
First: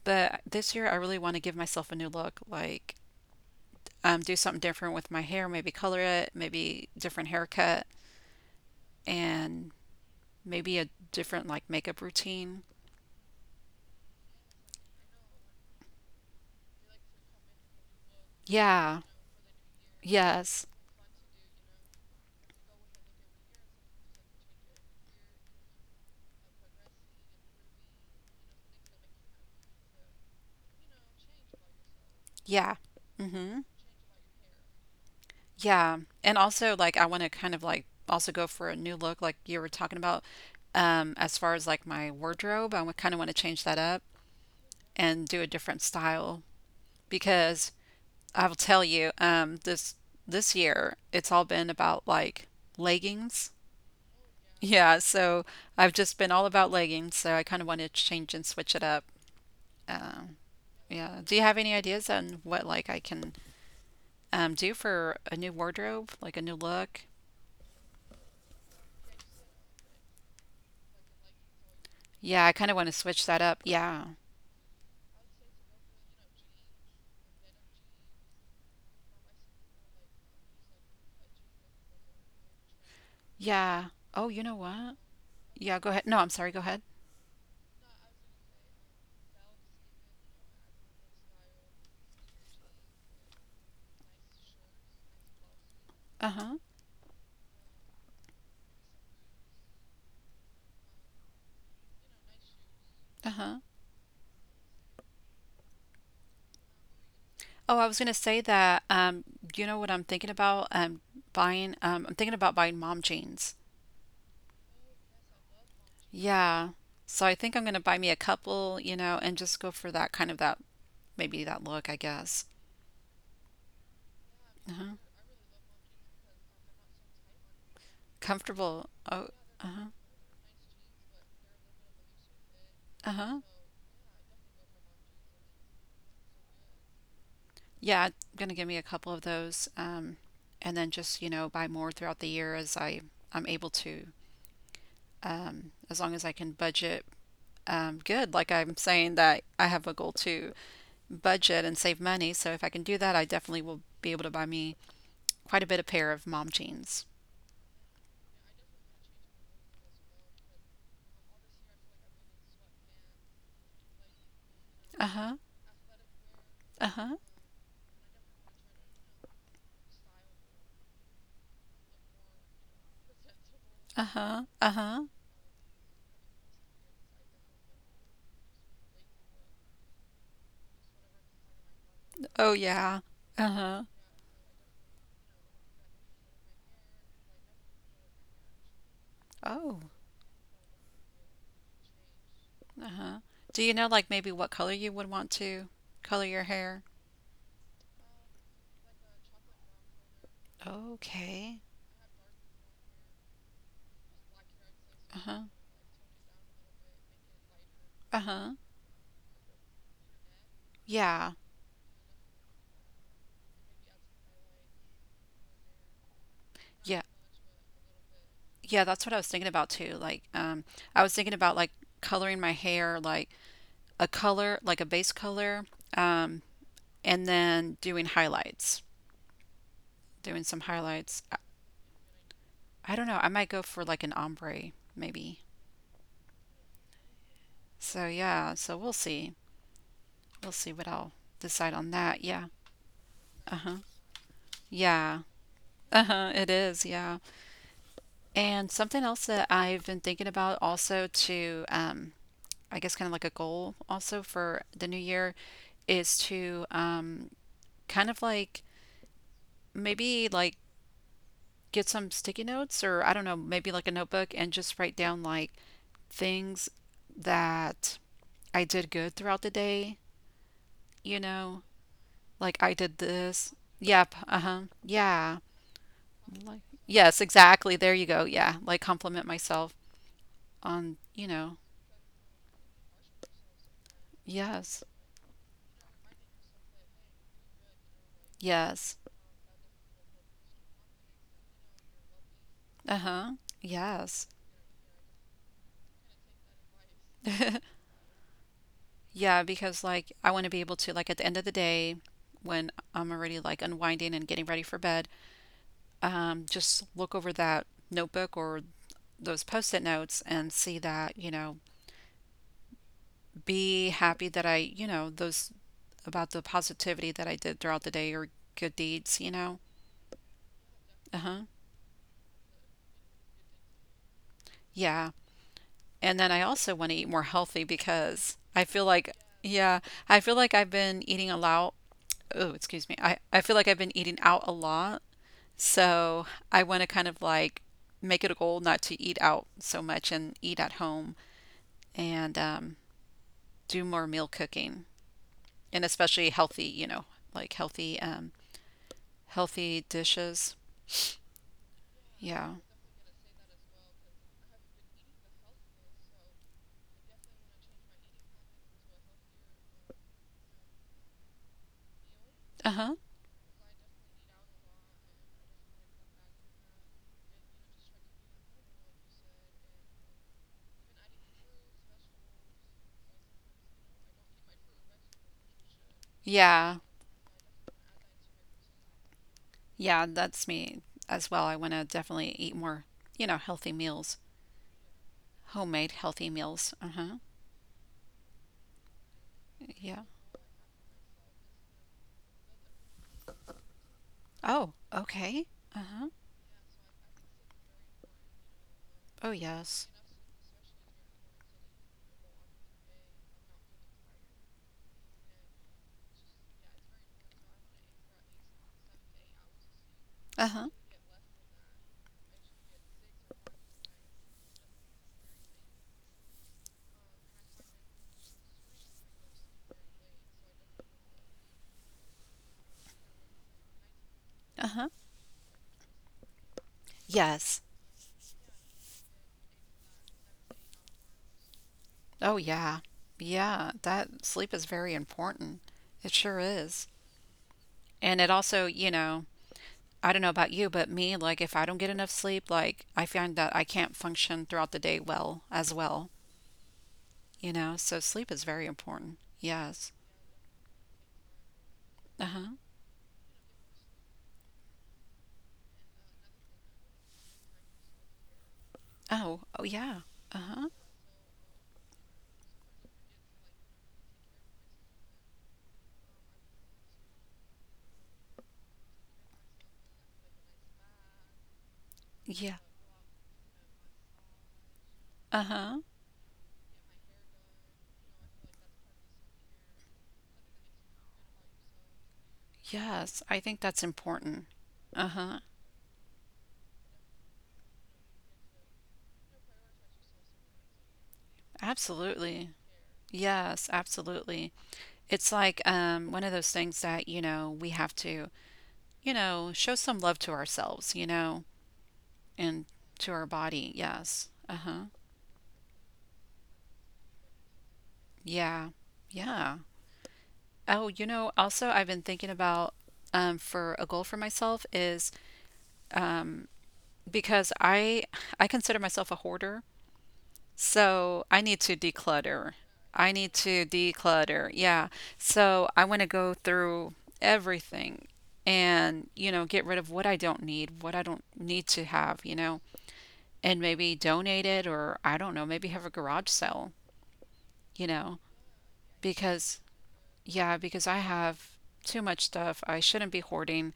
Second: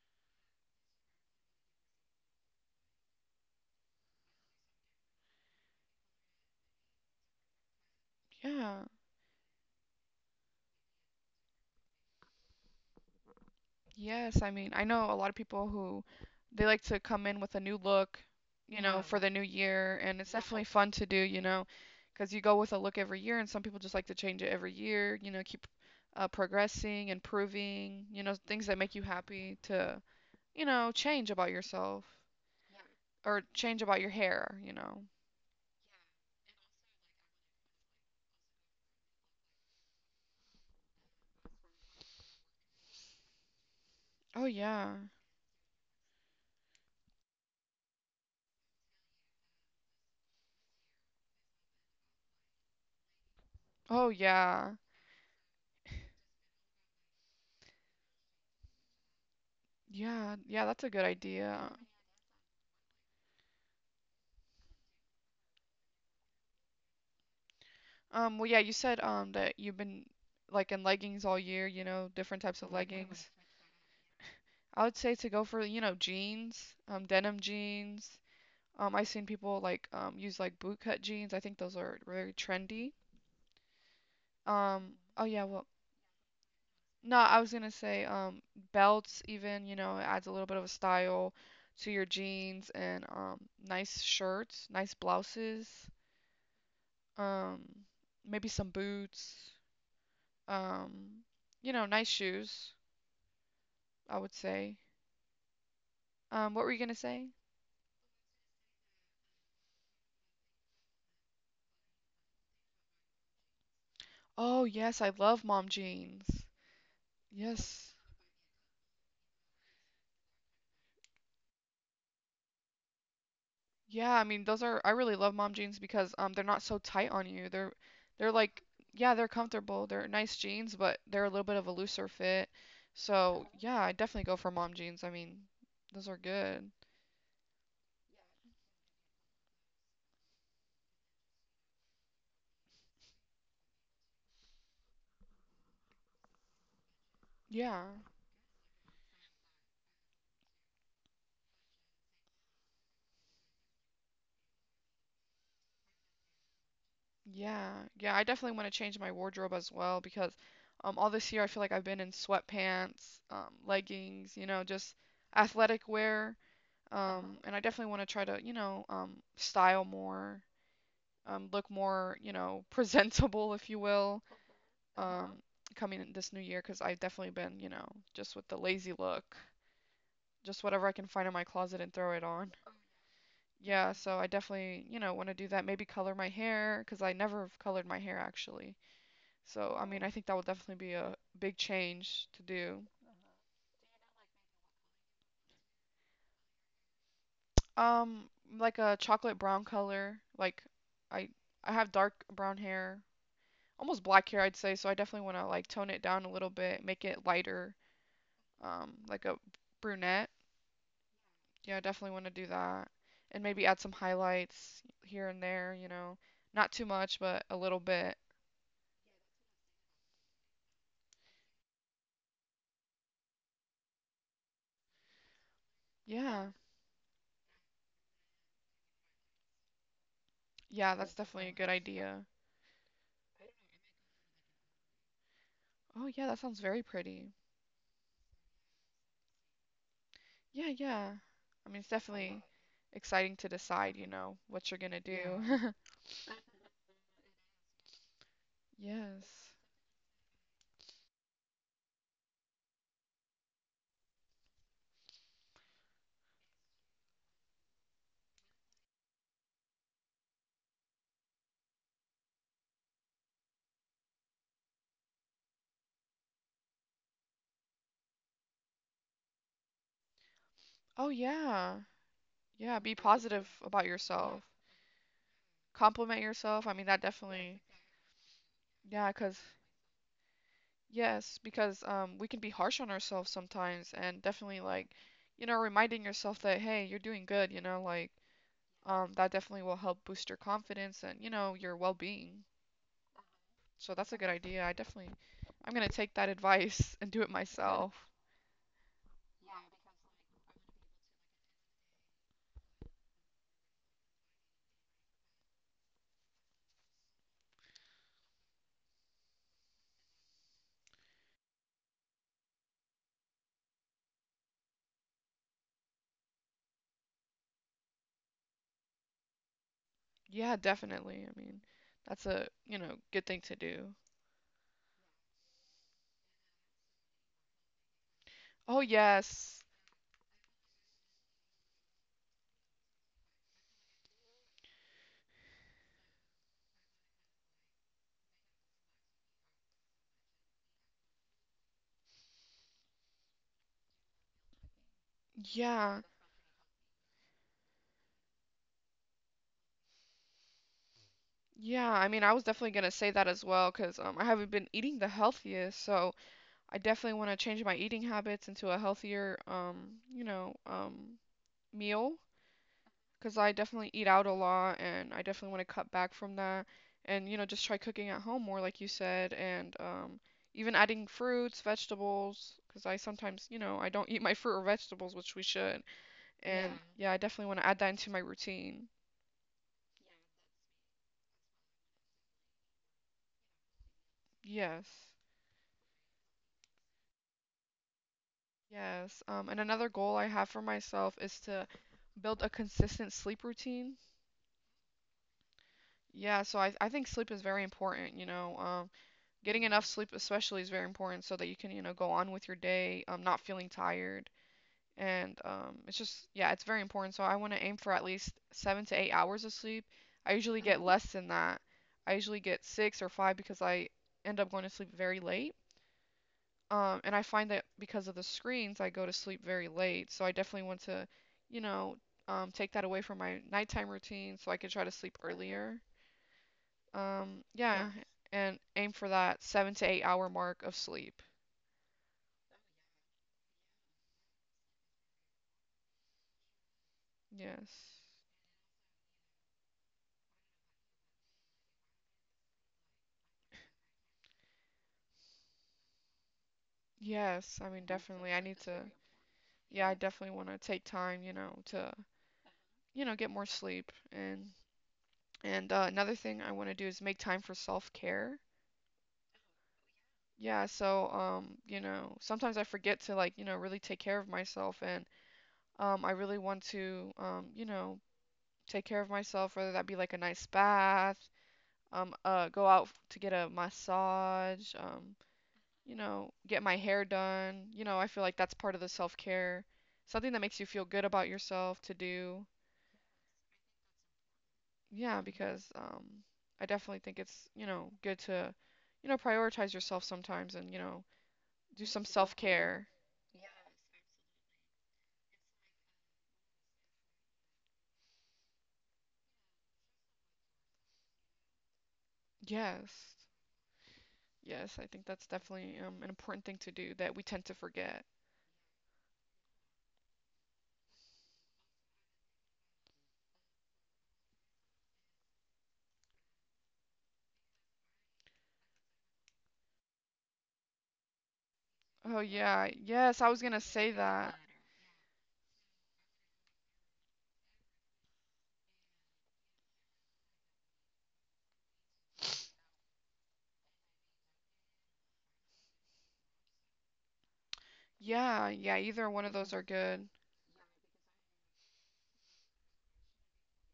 [SPEAKER 1] But this year I really want to give myself a new look, like um do something different with my hair, maybe color it, maybe different haircut,
[SPEAKER 2] Yeah.
[SPEAKER 1] and maybe a different like makeup routine.
[SPEAKER 2] Yes, I mean, I know a lot of people who they like to come in with a new look, you
[SPEAKER 1] Yeah.
[SPEAKER 2] know, for the new year, and it's
[SPEAKER 1] Yes.
[SPEAKER 2] definitely fun to do, you know, because you go with a look every year, and some people just like to change it every year, you know, keep uh, progressing, improving, you know, things that make you happy to, you know, change about yourself,
[SPEAKER 1] Yeah.
[SPEAKER 2] or
[SPEAKER 1] Hmm.
[SPEAKER 2] change about your hair, you know.
[SPEAKER 1] Yeah. And also, like, I want to kind of like also go for a new look, like you were talking about. Um, as far as like my wardrobe, I kind of want to change that up
[SPEAKER 2] Oh, yeah.
[SPEAKER 1] and do a different style because I will tell you, um, this this year it's all been about like leggings.
[SPEAKER 2] Oh, yeah.
[SPEAKER 1] Yeah, so I've just been all about leggings, so I kind of want to change and switch it up. Um,
[SPEAKER 2] Yeah, yeah, that's a good
[SPEAKER 1] yeah. Do you have any
[SPEAKER 2] idea.
[SPEAKER 1] ideas on what like I can um, do for a new wardrobe, like a new look?
[SPEAKER 2] Um, well, yeah, you said um that you've been like in leggings all year, you know, different
[SPEAKER 1] Yeah, I
[SPEAKER 2] types of
[SPEAKER 1] kind of want to switch
[SPEAKER 2] leggings.
[SPEAKER 1] that up. Yeah.
[SPEAKER 2] I would say to go for, you know, jeans, um, denim jeans. Um, I've seen people like um, use like bootcut jeans. I think those are very trendy.
[SPEAKER 1] Yeah. Oh, you know
[SPEAKER 2] Um,
[SPEAKER 1] what?
[SPEAKER 2] oh yeah, well,
[SPEAKER 1] Yeah, go ahead. No, I'm sorry. Go ahead.
[SPEAKER 2] no, I was gonna say um, belts even, you know, it adds a little bit of a style to your jeans, and um, nice shirts, nice blouses,
[SPEAKER 1] Uh-huh.
[SPEAKER 2] um, maybe some boots, um, you know, nice shoes,
[SPEAKER 1] Uh-huh.
[SPEAKER 2] I would say. Um, what were you gonna say?
[SPEAKER 1] Oh, I was going to say that um you know what I'm thinking about um buying um I'm thinking about buying mom jeans.
[SPEAKER 2] Oh yes, I love mom jeans.
[SPEAKER 1] Yeah. So I think I'm going to buy
[SPEAKER 2] Yes.
[SPEAKER 1] me a couple, you know, and just go for that kind of that maybe that look, I guess.
[SPEAKER 2] Yeah, I mean those are I
[SPEAKER 1] Uh-huh.
[SPEAKER 2] really love mom jeans because um they're not so tight on you. They're they're like
[SPEAKER 1] Comfortable.
[SPEAKER 2] yeah,
[SPEAKER 1] Oh,
[SPEAKER 2] they're comfortable.
[SPEAKER 1] uh-huh.
[SPEAKER 2] They're nice jeans, but they're a little bit of a looser fit.
[SPEAKER 1] uh-huh.
[SPEAKER 2] So, yeah, I definitely go for mom jeans. I mean, those are good.
[SPEAKER 1] Yeah, I'm going to give me a couple of those um and then just, you know, buy more throughout the year as I I'm able to. Um, as long as I can budget
[SPEAKER 2] Yeah.
[SPEAKER 1] um, good. Like I'm saying that I have a goal to budget and save money. So if I can do that, I definitely will be able to buy me quite a bit of pair of mom jeans.
[SPEAKER 2] Yeah. Yeah, I definitely want to change my wardrobe as well because um all this year I feel like I've been in sweatpants, um leggings, you know, just
[SPEAKER 1] Uh huh.
[SPEAKER 2] athletic wear.
[SPEAKER 1] Uh huh.
[SPEAKER 2] Um and I definitely want to try to, you know, um style more, um, look more, you know, presentable, if you
[SPEAKER 1] Uh
[SPEAKER 2] will,
[SPEAKER 1] huh. Uh huh.
[SPEAKER 2] Uh-huh. um, coming in this new year because I've definitely been, you know, just with the lazy look, just whatever I can find in my closet and throw it on.
[SPEAKER 1] Oh, yeah. Uh huh.
[SPEAKER 2] Yeah, so I definitely, you know, want to do that. Maybe color my hair because I never have colored my hair actually. So,
[SPEAKER 1] Oh.
[SPEAKER 2] I mean, Oh. I think that will definitely be a big change to do.
[SPEAKER 1] Uh huh. Do you know like maybe what color you would want to color your hair?
[SPEAKER 2] Um, like a chocolate brown color. Like I
[SPEAKER 1] Okay.
[SPEAKER 2] I have dark brown hair, almost black hair, I'd say, so I
[SPEAKER 1] Uh
[SPEAKER 2] definitely want
[SPEAKER 1] huh.
[SPEAKER 2] to like tone it down a little bit, make it lighter
[SPEAKER 1] Uh huh.
[SPEAKER 2] um, like a brunette.
[SPEAKER 1] Yeah.
[SPEAKER 2] Yeah, I definitely want to do that. And maybe add some highlights here and there, you know. Not too
[SPEAKER 1] Yeah.
[SPEAKER 2] much, but a little bit.
[SPEAKER 1] Yeah. That's what I was thinking about too. Like um, I was thinking about like coloring my hair like a color, like a base color, um,
[SPEAKER 2] Yeah.
[SPEAKER 1] and then doing highlights, doing some
[SPEAKER 2] Yeah,
[SPEAKER 1] highlights.
[SPEAKER 2] that's
[SPEAKER 1] I,
[SPEAKER 2] definitely a good idea.
[SPEAKER 1] I don't know. I might go for like an ombre, maybe.
[SPEAKER 2] Oh, yeah, that sounds very pretty.
[SPEAKER 1] So yeah. So we'll see. We'll see
[SPEAKER 2] Yeah,
[SPEAKER 1] what I'll
[SPEAKER 2] yeah.
[SPEAKER 1] decide
[SPEAKER 2] I mean,
[SPEAKER 1] on
[SPEAKER 2] it's
[SPEAKER 1] that. Yeah.
[SPEAKER 2] definitely exciting to
[SPEAKER 1] Uh huh.
[SPEAKER 2] decide, you know, what you're gonna
[SPEAKER 1] Yeah.
[SPEAKER 2] do.
[SPEAKER 1] Uh huh. It is. Yeah. And something else that
[SPEAKER 2] Yes.
[SPEAKER 1] I've been thinking about also to, um, I guess, kind of like a goal also for the new year is to um, kind of like maybe like get some sticky notes or I don't know, maybe like a notebook and just write down like things that I did good throughout the day,
[SPEAKER 2] Oh,
[SPEAKER 1] you know,
[SPEAKER 2] yeah.
[SPEAKER 1] like
[SPEAKER 2] Yeah,
[SPEAKER 1] I
[SPEAKER 2] be
[SPEAKER 1] did
[SPEAKER 2] positive
[SPEAKER 1] this.
[SPEAKER 2] about
[SPEAKER 1] Yep,
[SPEAKER 2] yourself.
[SPEAKER 1] uh-huh. Yeah.
[SPEAKER 2] Compliment yourself.
[SPEAKER 1] Like
[SPEAKER 2] I mean, that
[SPEAKER 1] yes,
[SPEAKER 2] definitely,
[SPEAKER 1] exactly. There you go. Yeah, like
[SPEAKER 2] yeah,
[SPEAKER 1] compliment
[SPEAKER 2] cause.
[SPEAKER 1] myself on, you
[SPEAKER 2] Yes,
[SPEAKER 1] know,
[SPEAKER 2] because um, we can be harsh on ourselves sometimes, and definitely like,
[SPEAKER 1] yes.
[SPEAKER 2] you know, reminding yourself that hey, you're doing good, you know, like
[SPEAKER 1] Yes.
[SPEAKER 2] um, that definitely will help boost your confidence and you know your well-being.
[SPEAKER 1] Uh-huh.
[SPEAKER 2] So that's a good
[SPEAKER 1] Yes.
[SPEAKER 2] idea. I definitely, I'm gonna take that advice and do it myself.
[SPEAKER 1] Yeah, because like I want to be able to like at the end of the day when I'm already like unwinding and getting ready for bed, um, just look over that notebook or those post-it notes and see that, you know, be happy that I, you know, those about the positivity that I did throughout the day or good deeds, you know?
[SPEAKER 2] Yeah, definitely. I
[SPEAKER 1] Uh-huh.
[SPEAKER 2] mean, that's a, you know, good thing to do.
[SPEAKER 1] Yeah. And then I also want to eat more healthy because I
[SPEAKER 2] Oh
[SPEAKER 1] feel like,
[SPEAKER 2] yes.
[SPEAKER 1] yeah, I feel like I've been eating a lot. Oh, excuse me. I, I feel like I've been eating out a lot. So I want to kind of like make it a goal not to eat out so much and eat at home and um, do more meal cooking and
[SPEAKER 2] Yeah.
[SPEAKER 1] especially healthy, you know, like healthy um, healthy dishes.
[SPEAKER 2] Yeah, I mean, I was
[SPEAKER 1] Yeah.
[SPEAKER 2] definitely gonna say that as well, 'cause um I haven't been eating the healthiest, so I definitely want to change my eating habits into a healthier, um, you know, um, meal,
[SPEAKER 1] Uh-huh.
[SPEAKER 2] because I definitely eat out a lot and I definitely want to cut back from that and, you know, just try cooking at home more, like you said, and um, even adding fruits, vegetables, because I sometimes, you know, I don't eat my fruit or vegetables, which we should. Yeah. And
[SPEAKER 1] Yeah.
[SPEAKER 2] yeah, yeah, I definitely want to add that into my routine.
[SPEAKER 1] Yeah, that's me as well. I want to definitely eat more, you know, healthy meals,
[SPEAKER 2] Yes.
[SPEAKER 1] homemade healthy meals. Uh-huh.
[SPEAKER 2] Yes. Um, and another
[SPEAKER 1] Yeah.
[SPEAKER 2] goal I have for myself is to build a consistent sleep routine.
[SPEAKER 1] Oh, okay. Uh-huh.
[SPEAKER 2] Yeah, so I, I think sleep is very important, you know. Um,
[SPEAKER 1] Oh,
[SPEAKER 2] getting enough
[SPEAKER 1] yes.
[SPEAKER 2] sleep especially is very important so that you can, you know, go on with your day, um, not feeling tired. And um, it's just, yeah, it's very important. So I want to aim for at least seven to eight hours of sleep. I usually
[SPEAKER 1] Uh-huh.
[SPEAKER 2] get, Mhm, less than that. I usually get six or five because I end up going to sleep very late. Um, and I find that because of the screens, I go to sleep very late. So I definitely want to, you know, um, take that away from my nighttime routine so I can try to
[SPEAKER 1] Uh-huh.
[SPEAKER 2] sleep earlier. Um,
[SPEAKER 1] Yes.
[SPEAKER 2] yeah, and aim for that seven to eight hour mark of sleep.
[SPEAKER 1] Oh, yeah. Yeah, that sleep is very important. It sure is.
[SPEAKER 2] Yes.
[SPEAKER 1] And it also, you know, I don't know about you, but me, like if I don't get enough sleep, like I find that I can't function throughout the day well as well. You
[SPEAKER 2] Yes, I
[SPEAKER 1] know?
[SPEAKER 2] mean
[SPEAKER 1] So
[SPEAKER 2] definitely
[SPEAKER 1] sleep
[SPEAKER 2] I
[SPEAKER 1] is
[SPEAKER 2] need
[SPEAKER 1] very
[SPEAKER 2] to,
[SPEAKER 1] important.
[SPEAKER 2] yeah, I
[SPEAKER 1] Yes.
[SPEAKER 2] definitely want to take time, you know, to
[SPEAKER 1] Uh-huh.
[SPEAKER 2] you know, get more sleep and and uh, another thing I want to do is make time for self-care.
[SPEAKER 1] Oh, oh yeah.
[SPEAKER 2] Yeah,
[SPEAKER 1] Uh-huh.
[SPEAKER 2] so um, you know, sometimes I forget to like, you know, really take care of myself and um I really want to um, you know, take care of myself, whether that be like a nice bath, um uh
[SPEAKER 1] Yeah.
[SPEAKER 2] go out to get a massage, um
[SPEAKER 1] Uh-huh.
[SPEAKER 2] you know, get my hair done. You know, I feel like that's part of the self care, something that makes you feel good about yourself to do.
[SPEAKER 1] Yes, I think that's important.
[SPEAKER 2] Yeah,
[SPEAKER 1] Uh-huh.
[SPEAKER 2] because um, I definitely think it's, you know, good to, you know, prioritize yourself sometimes and, you know, do some self
[SPEAKER 1] Absolutely.
[SPEAKER 2] care.
[SPEAKER 1] Yes, absolutely. It's like um one of those things that, you know, we have to, you know, show some love to ourselves, you know, and to
[SPEAKER 2] Yes.
[SPEAKER 1] our body. Yes.
[SPEAKER 2] Yes,
[SPEAKER 1] Uh-huh.
[SPEAKER 2] I think that's definitely um, an important thing to do that we tend to forget.
[SPEAKER 1] Yeah. Yeah. Oh, you know, also I've been thinking about um for a goal for myself is because I I consider myself a hoarder. So I need to
[SPEAKER 2] Oh,
[SPEAKER 1] declutter.
[SPEAKER 2] yeah.
[SPEAKER 1] I
[SPEAKER 2] Yes, I
[SPEAKER 1] need
[SPEAKER 2] was gonna
[SPEAKER 1] to
[SPEAKER 2] say that.
[SPEAKER 1] declutter. Yeah. So I want to go through everything and, you know, get rid of what I don't need, what I don't need to have, you know, and maybe donate it or I don't know, maybe have a garage sale, you know,
[SPEAKER 2] Yeah, yeah, either one of those
[SPEAKER 1] because
[SPEAKER 2] are good.
[SPEAKER 1] yeah, because I have too much stuff. I shouldn't be hoarding.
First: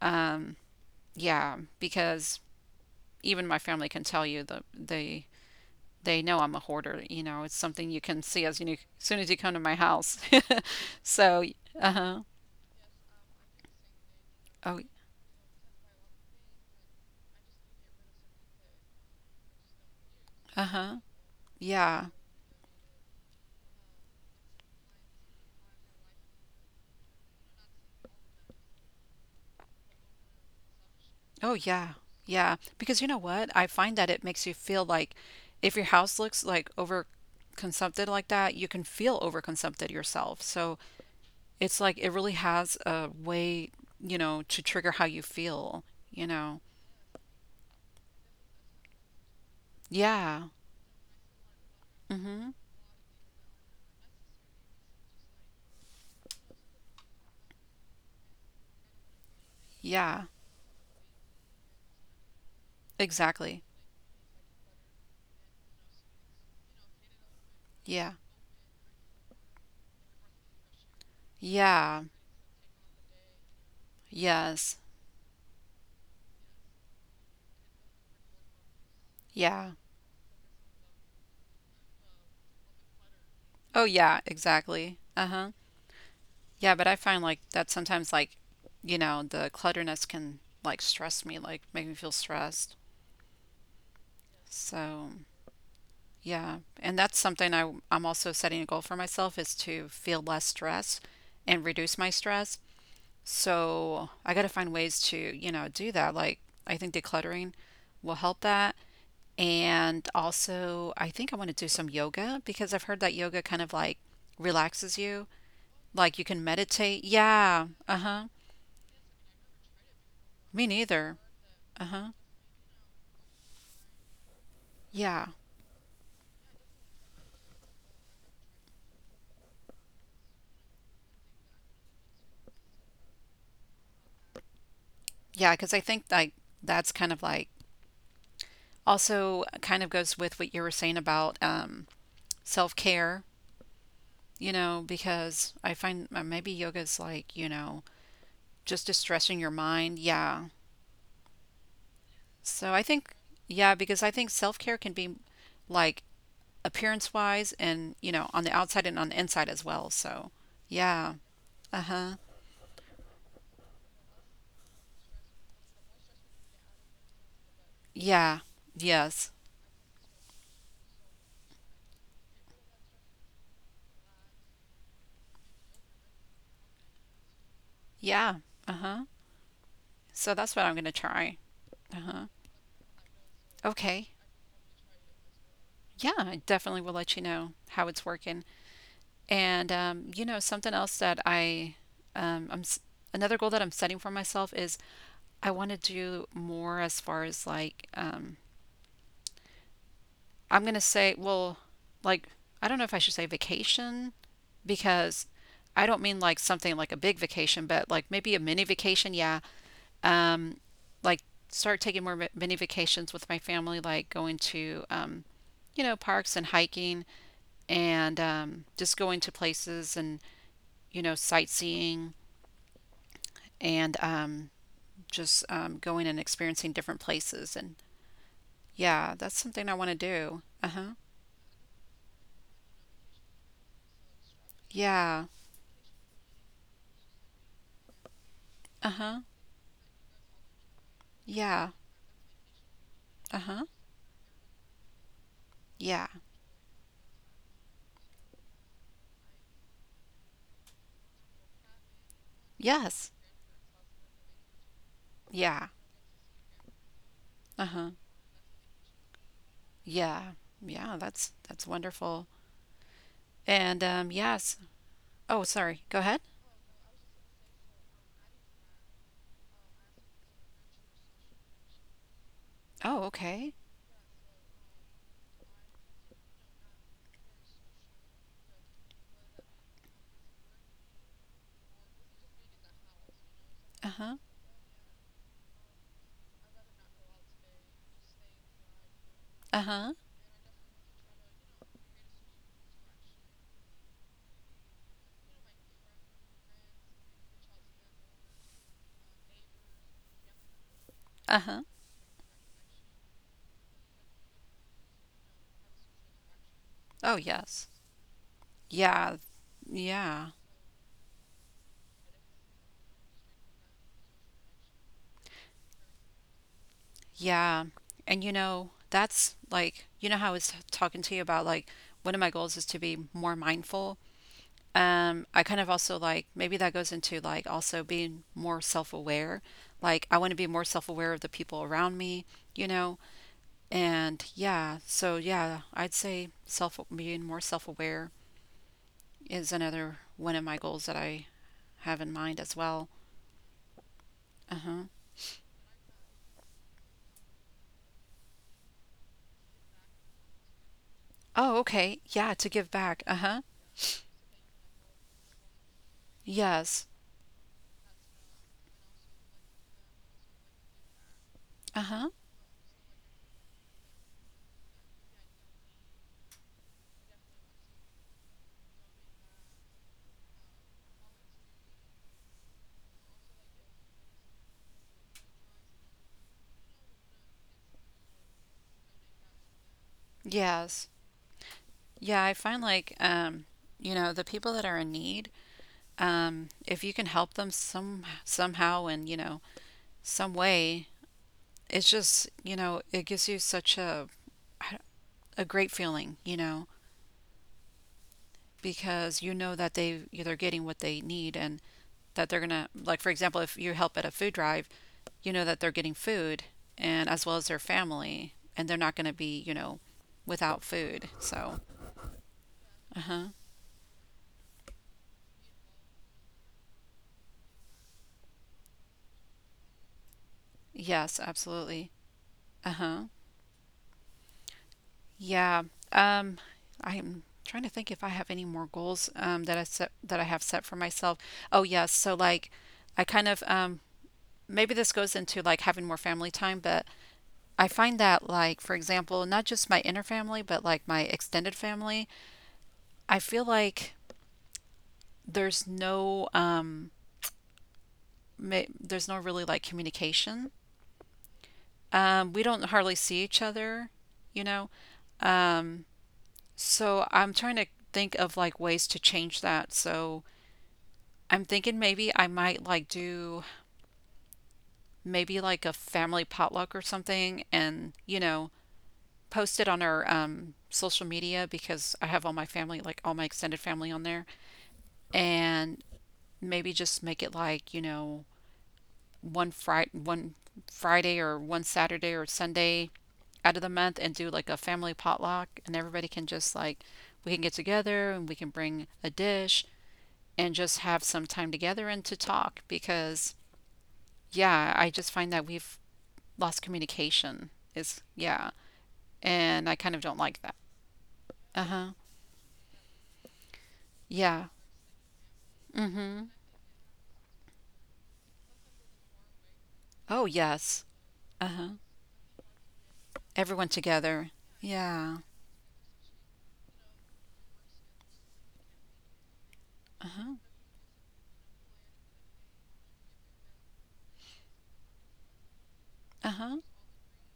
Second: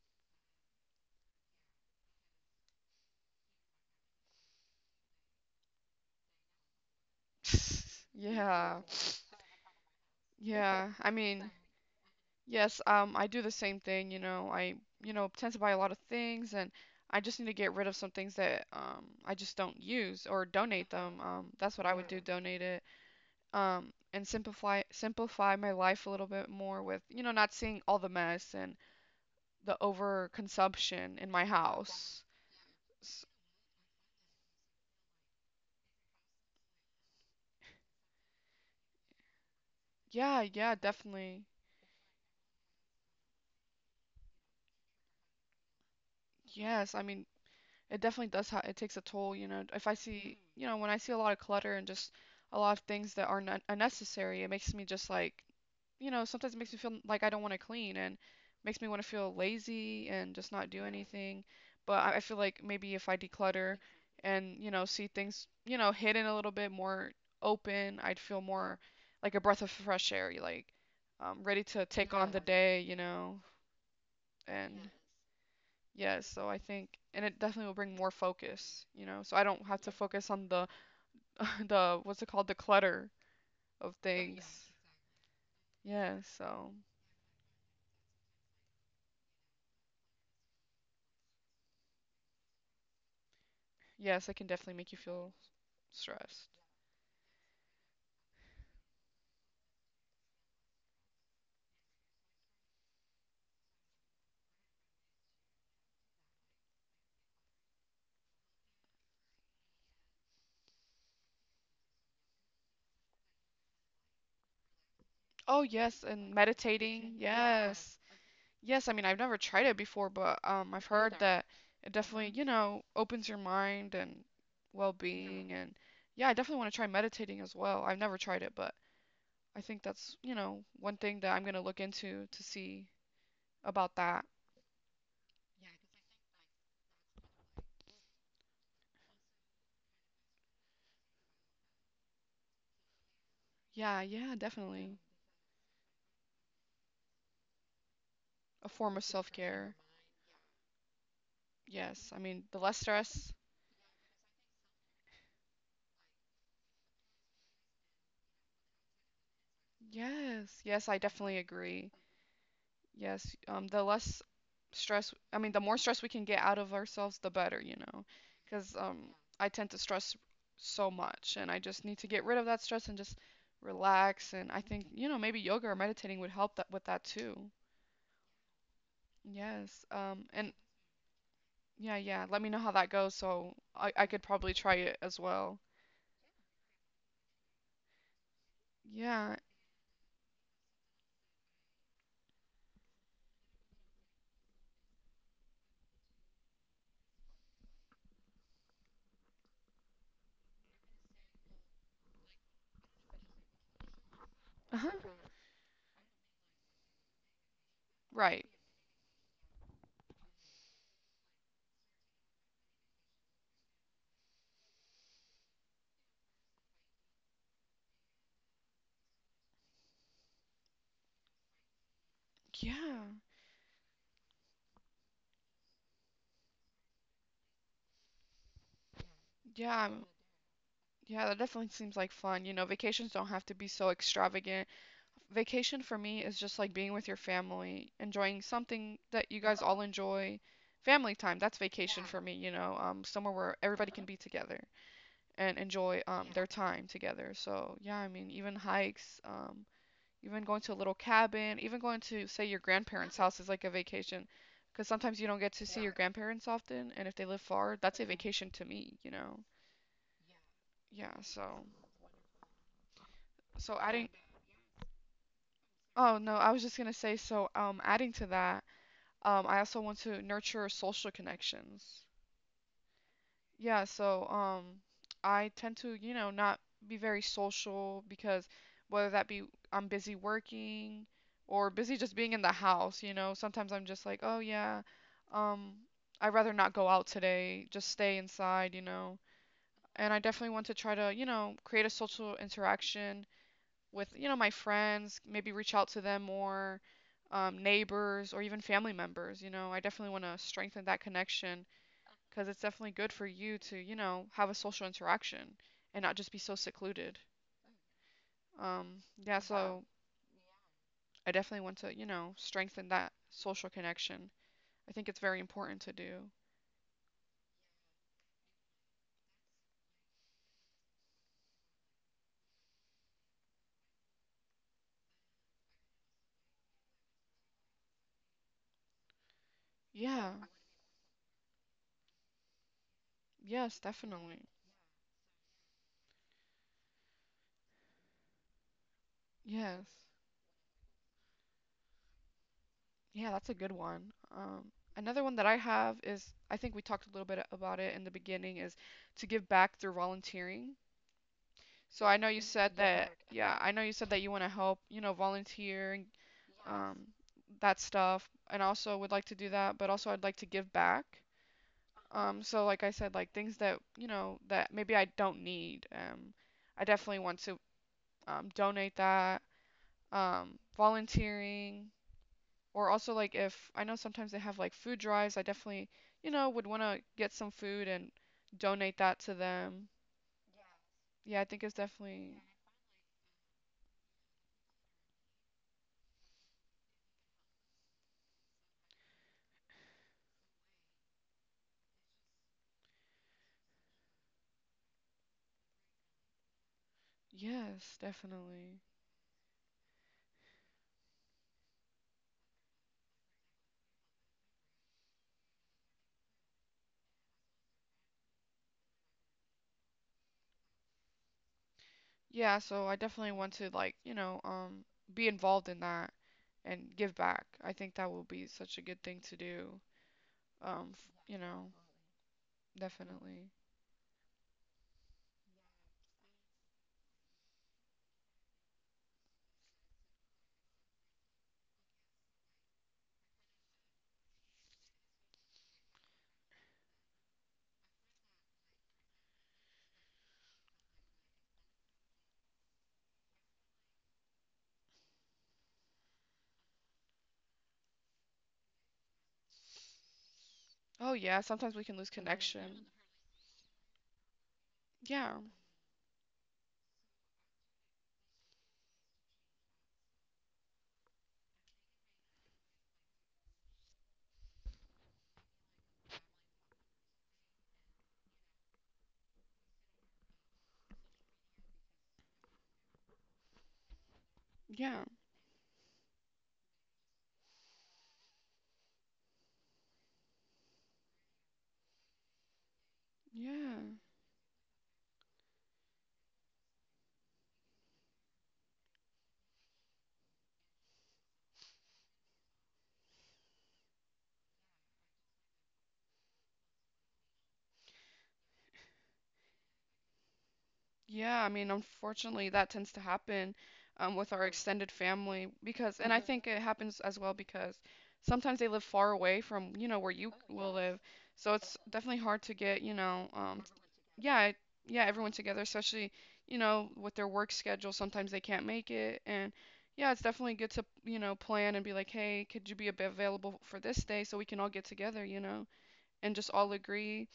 [SPEAKER 1] Um, yeah, because even my family can tell you the the they know I'm a hoarder. You know, it's something you can see as you as
[SPEAKER 2] Yeah.
[SPEAKER 1] soon as you come to my house.
[SPEAKER 2] Yeah, I
[SPEAKER 1] so,
[SPEAKER 2] mean,
[SPEAKER 1] uh huh.
[SPEAKER 2] yes, um, I do the same thing, you know. I,
[SPEAKER 1] Oh,
[SPEAKER 2] you know, tend to buy a lot of things and I just need to get rid of some things that um I just don't use or
[SPEAKER 1] uh
[SPEAKER 2] donate
[SPEAKER 1] huh.
[SPEAKER 2] them. Um, that's what I
[SPEAKER 1] Yeah.
[SPEAKER 2] would do, donate it. Um, and simplify simplify my life a little bit more with, you know, not seeing all the mess and the overconsumption in my
[SPEAKER 1] Oh, yeah.
[SPEAKER 2] house.
[SPEAKER 1] yeah. Because you know
[SPEAKER 2] S
[SPEAKER 1] what? I find that it makes you feel like if your house looks like over consumpted like that, you can feel overconsumpted
[SPEAKER 2] Yeah,
[SPEAKER 1] yourself.
[SPEAKER 2] yeah,
[SPEAKER 1] So
[SPEAKER 2] definitely.
[SPEAKER 1] it's like it really has a way, you know, to trigger how you feel, you know.
[SPEAKER 2] Yes, I mean, it definitely does ha it takes a toll, you know. If I see,
[SPEAKER 1] Yeah.
[SPEAKER 2] you know, when I see a lot of clutter and just
[SPEAKER 1] Mm-hmm.
[SPEAKER 2] a lot of things that are not unnecessary, it makes me just like, you know, sometimes it makes me feel like I don't want to clean, and makes me want to feel lazy and
[SPEAKER 1] Yeah.
[SPEAKER 2] just not do anything. But I I feel like maybe if I declutter
[SPEAKER 1] Exactly.
[SPEAKER 2] and, you know, see things, you know, hidden a little bit more open, I'd feel
[SPEAKER 1] Yeah.
[SPEAKER 2] more like a breath of fresh air, like um, ready to take on the, yeah,
[SPEAKER 1] Yeah.
[SPEAKER 2] day, you know, and. Yes.
[SPEAKER 1] Yes.
[SPEAKER 2] Yes, so I think, and it definitely will bring more focus, you know, so I don't have to, yes,
[SPEAKER 1] Yeah.
[SPEAKER 2] focus on the the, what's it called, the clutter of, oh yes,
[SPEAKER 1] Oh yeah,
[SPEAKER 2] things.
[SPEAKER 1] exactly. Uh-huh.
[SPEAKER 2] Yeah, so
[SPEAKER 1] Yeah, but I find like that sometimes like, you know, the clutterness can like stress me, like make me feel stressed.
[SPEAKER 2] yes, it can definitely make you
[SPEAKER 1] So,
[SPEAKER 2] feel stressed.
[SPEAKER 1] yeah. And that's something I I'm also setting a goal for myself is to feel less stress and reduce my stress. So, I got to find ways to, you know, do that. Like I think decluttering will help that. And also, I think I want to do some yoga because I've heard that yoga kind of like relaxes you.
[SPEAKER 2] Oh, yes,
[SPEAKER 1] Like you
[SPEAKER 2] and
[SPEAKER 1] can meditate?
[SPEAKER 2] meditating.
[SPEAKER 1] Yeah.
[SPEAKER 2] Yes.
[SPEAKER 1] Uh-huh.
[SPEAKER 2] Yes, I mean, I've never tried it before, but
[SPEAKER 1] Me
[SPEAKER 2] um I've heard
[SPEAKER 1] neither.
[SPEAKER 2] that it
[SPEAKER 1] Uh-huh.
[SPEAKER 2] definitely, you know, opens your mind and
[SPEAKER 1] Yeah.
[SPEAKER 2] well-being, and yeah, I definitely want to try meditating as well. I've never tried it, but I think that's, you know, one thing that I'm going to look into to see about that.
[SPEAKER 1] yeah. Because I think like that's kind of like also kind of goes with what you were saying about um self-care,
[SPEAKER 2] Yeah, yeah,
[SPEAKER 1] you know,
[SPEAKER 2] definitely.
[SPEAKER 1] because I find uh, maybe yoga's like, you know,
[SPEAKER 2] A
[SPEAKER 1] just
[SPEAKER 2] form of
[SPEAKER 1] distressing your
[SPEAKER 2] self-care.
[SPEAKER 1] mind. Yeah.
[SPEAKER 2] Yes, I mean, the
[SPEAKER 1] So
[SPEAKER 2] less
[SPEAKER 1] I think
[SPEAKER 2] stress.
[SPEAKER 1] yeah, because I think self-care can be like appearance-wise and, you know, on the outside and on the inside as well. So,
[SPEAKER 2] Yes, yes, I
[SPEAKER 1] yeah.
[SPEAKER 2] definitely agree.
[SPEAKER 1] Uh-huh.
[SPEAKER 2] Yes, um, the less stress, I mean, the more stress we can get out of ourselves, the better, you know
[SPEAKER 1] Yeah.
[SPEAKER 2] because um
[SPEAKER 1] Yes.
[SPEAKER 2] I tend to stress so much and I just need to get rid of that stress and just relax. And I think, you know maybe yoga or meditating would help that, with that too.
[SPEAKER 1] Yeah. Uh-huh.
[SPEAKER 2] Yes, um
[SPEAKER 1] So
[SPEAKER 2] and
[SPEAKER 1] that's what I'm going to try.
[SPEAKER 2] yeah,
[SPEAKER 1] Uh-huh.
[SPEAKER 2] yeah, let me know how that goes so i, I
[SPEAKER 1] Okay.
[SPEAKER 2] could probably try it as well.
[SPEAKER 1] Yeah, I definitely will let you know how it's working.
[SPEAKER 2] Yeah.
[SPEAKER 1] And um, you know, something else that I um, I'm s- another goal that I'm setting for myself is I want to do more as far as like um, I'm going to say, well, like I don't know if I should say vacation
[SPEAKER 2] Uh-huh.
[SPEAKER 1] because I don't mean like something like a big vacation, but like maybe a
[SPEAKER 2] Right.
[SPEAKER 1] mini vacation. Yeah, um, like start taking more mi- mini vacations with my family, like going to, um, you know, parks and hiking and um, just going to places and, you know, sightseeing
[SPEAKER 2] yeah
[SPEAKER 1] and um, just um, going and experiencing different places. And yeah, that's something I
[SPEAKER 2] yeah
[SPEAKER 1] want to
[SPEAKER 2] I'm-
[SPEAKER 1] do. Uh huh.
[SPEAKER 2] yeah, that definitely seems like fun. You know vacations don't have to be so extravagant.
[SPEAKER 1] Yeah.
[SPEAKER 2] Vacation for me is just like being with your family, enjoying
[SPEAKER 1] Uh
[SPEAKER 2] something
[SPEAKER 1] huh.
[SPEAKER 2] that you guys all enjoy. Family time, that's
[SPEAKER 1] Yeah.
[SPEAKER 2] vacation, yeah, for me, you know, um, somewhere
[SPEAKER 1] Uh
[SPEAKER 2] where
[SPEAKER 1] huh.
[SPEAKER 2] everybody can be together and enjoy,
[SPEAKER 1] Yeah.
[SPEAKER 2] um, yeah, their time together. So, yeah, I mean, even hikes, um, even going to a little cabin, even going to, say, your
[SPEAKER 1] Yes.
[SPEAKER 2] grandparents' house is like a vacation, because sometimes you don't get to
[SPEAKER 1] Yeah.
[SPEAKER 2] see, yeah, your grandparents often, and if they live
[SPEAKER 1] Uh
[SPEAKER 2] far,
[SPEAKER 1] huh.
[SPEAKER 2] that's a, yeah, vacation to me, you know.
[SPEAKER 1] Yeah. Yeah,
[SPEAKER 2] Yeah,
[SPEAKER 1] That's
[SPEAKER 2] so
[SPEAKER 1] that's wonderful.
[SPEAKER 2] so yeah,
[SPEAKER 1] And
[SPEAKER 2] adding,
[SPEAKER 1] um, yes. Oh, sorry. Go
[SPEAKER 2] oh
[SPEAKER 1] ahead.
[SPEAKER 2] no, I was just gonna say, so um adding to that. Um, I also want to nurture social connections.
[SPEAKER 1] Oh, okay.
[SPEAKER 2] Yeah, so um, I tend to, you know, not be very social because, whether that be I'm busy working or busy just being in the house, you know, sometimes I'm just like,
[SPEAKER 1] Uh-huh.
[SPEAKER 2] oh yeah, um, I'd rather not go out today, just stay inside, you know.
[SPEAKER 1] Uh-huh.
[SPEAKER 2] And I definitely want to try to, you know, create a social interaction with, you know my friends, maybe reach out to them more, um, neighbors or even family members. You know, I definitely want to strengthen that connection,
[SPEAKER 1] Uh-huh.
[SPEAKER 2] because it's definitely good for you to, you know have a social interaction and not just be so secluded.
[SPEAKER 1] Oh, yes.
[SPEAKER 2] Um,
[SPEAKER 1] Yeah.
[SPEAKER 2] yeah, yeah, so
[SPEAKER 1] Yeah.
[SPEAKER 2] I definitely want to, you know strengthen that social connection. I think it's very important to do.
[SPEAKER 1] Yeah. And you know, that's like, you know how I was talking to you about like one of my goals is to be more mindful. Um, I kind of also like maybe that goes into like also being more self-aware. Like I
[SPEAKER 2] Yeah.
[SPEAKER 1] want to be more self-aware of the people around me, you know.
[SPEAKER 2] Yes,
[SPEAKER 1] And
[SPEAKER 2] definitely.
[SPEAKER 1] yeah, so yeah, I'd say self being more self-aware is
[SPEAKER 2] Yes.
[SPEAKER 1] another one of my goals that I have in mind as well.
[SPEAKER 2] Yeah, that's a good one. Um,
[SPEAKER 1] Uh-huh.
[SPEAKER 2] Another one that I have is, I think we talked a little bit about it in the beginning, is to give back through volunteering.
[SPEAKER 1] Oh, okay.
[SPEAKER 2] So I know
[SPEAKER 1] Yeah,
[SPEAKER 2] you
[SPEAKER 1] to give
[SPEAKER 2] said
[SPEAKER 1] back.
[SPEAKER 2] that,
[SPEAKER 1] Uh-huh.
[SPEAKER 2] yeah, I know you said that you want to help, you know, volunteer and
[SPEAKER 1] Yes.
[SPEAKER 2] um, that stuff, and also would like to do that, but also I'd like to give back.
[SPEAKER 1] Uh-huh.
[SPEAKER 2] Um, so like I said, like things that, you know, that maybe I don't need. Um, I definitely want to, um, donate that, um, volunteering. Or also, like, if I know sometimes they have like food drives, I definitely, you know, would want to get some food and donate that to them.
[SPEAKER 1] Yes.
[SPEAKER 2] Yeah, I think it's
[SPEAKER 1] Yeah, I
[SPEAKER 2] definitely,
[SPEAKER 1] find like um, you know, the people that are in need, um, if you can help them some somehow and, you know, some way, it's just, you know, it gives you such a a great feeling, you know.
[SPEAKER 2] yes, definitely.
[SPEAKER 1] Because you know that they they're getting what they need and that they're gonna like, for example, if you help at a food drive, you know that they're getting food and as well as their family, and they're not gonna be, you know, without food. So
[SPEAKER 2] Yeah, so I
[SPEAKER 1] uh-huh,
[SPEAKER 2] definitely want to, like, you know, um be involved in that and give back. I think that will be such a good thing to do. Um, f-
[SPEAKER 1] yes,
[SPEAKER 2] you know,
[SPEAKER 1] absolutely. Uh-huh.
[SPEAKER 2] definitely.
[SPEAKER 1] Yeah. um I'm trying to think if I have any more goals um that i set that i have set for myself. Oh yes, so like I kind of um maybe this goes into like having more family time. But I find that, like, for example, not just my inner family, but like my extended family, I feel like there's no um ma there's no really like communication.
[SPEAKER 2] Oh yeah, sometimes we can lose
[SPEAKER 1] Um, we don't
[SPEAKER 2] connection.
[SPEAKER 1] hardly see each other, you know.
[SPEAKER 2] Yeah.
[SPEAKER 1] So I'm trying to think of like ways to change that. So I'm thinking maybe I might like do maybe like a family potluck or something and, you know, post it on our um social media because I have all my family, like all my extended family on there.
[SPEAKER 2] Yeah.
[SPEAKER 1] And maybe just make it like, you know, one Friday, one Friday or one Saturday or Sunday out of the
[SPEAKER 2] Yeah.
[SPEAKER 1] month and do like a family potluck, and everybody can just like we can get together and we can bring a dish and just have some time together and to talk because yeah, I just find that we've lost communication is yeah, and I kind of don't like that.
[SPEAKER 2] Yeah, I
[SPEAKER 1] Uh
[SPEAKER 2] mean,
[SPEAKER 1] huh.
[SPEAKER 2] unfortunately, that tends to happen, um, with
[SPEAKER 1] Yeah.
[SPEAKER 2] our extended family, because, and I
[SPEAKER 1] Mm-hmm.
[SPEAKER 2] hmm think it happens as well because sometimes they live far away from, you know, where
[SPEAKER 1] Oh
[SPEAKER 2] you will
[SPEAKER 1] yes.
[SPEAKER 2] live.
[SPEAKER 1] Uh
[SPEAKER 2] So
[SPEAKER 1] huh.
[SPEAKER 2] it's definitely hard to get, you know, um,
[SPEAKER 1] Everyone together.
[SPEAKER 2] yeah, it- yeah,
[SPEAKER 1] Yeah.
[SPEAKER 2] everyone together, especially, you know, with their work schedule, sometimes they can't make it. And yeah, it's
[SPEAKER 1] Uh
[SPEAKER 2] definitely good to, you know, plan and be like, hey, could you be ab- available for this day so we can all get together, you know, and just
[SPEAKER 1] huh.
[SPEAKER 2] all agree.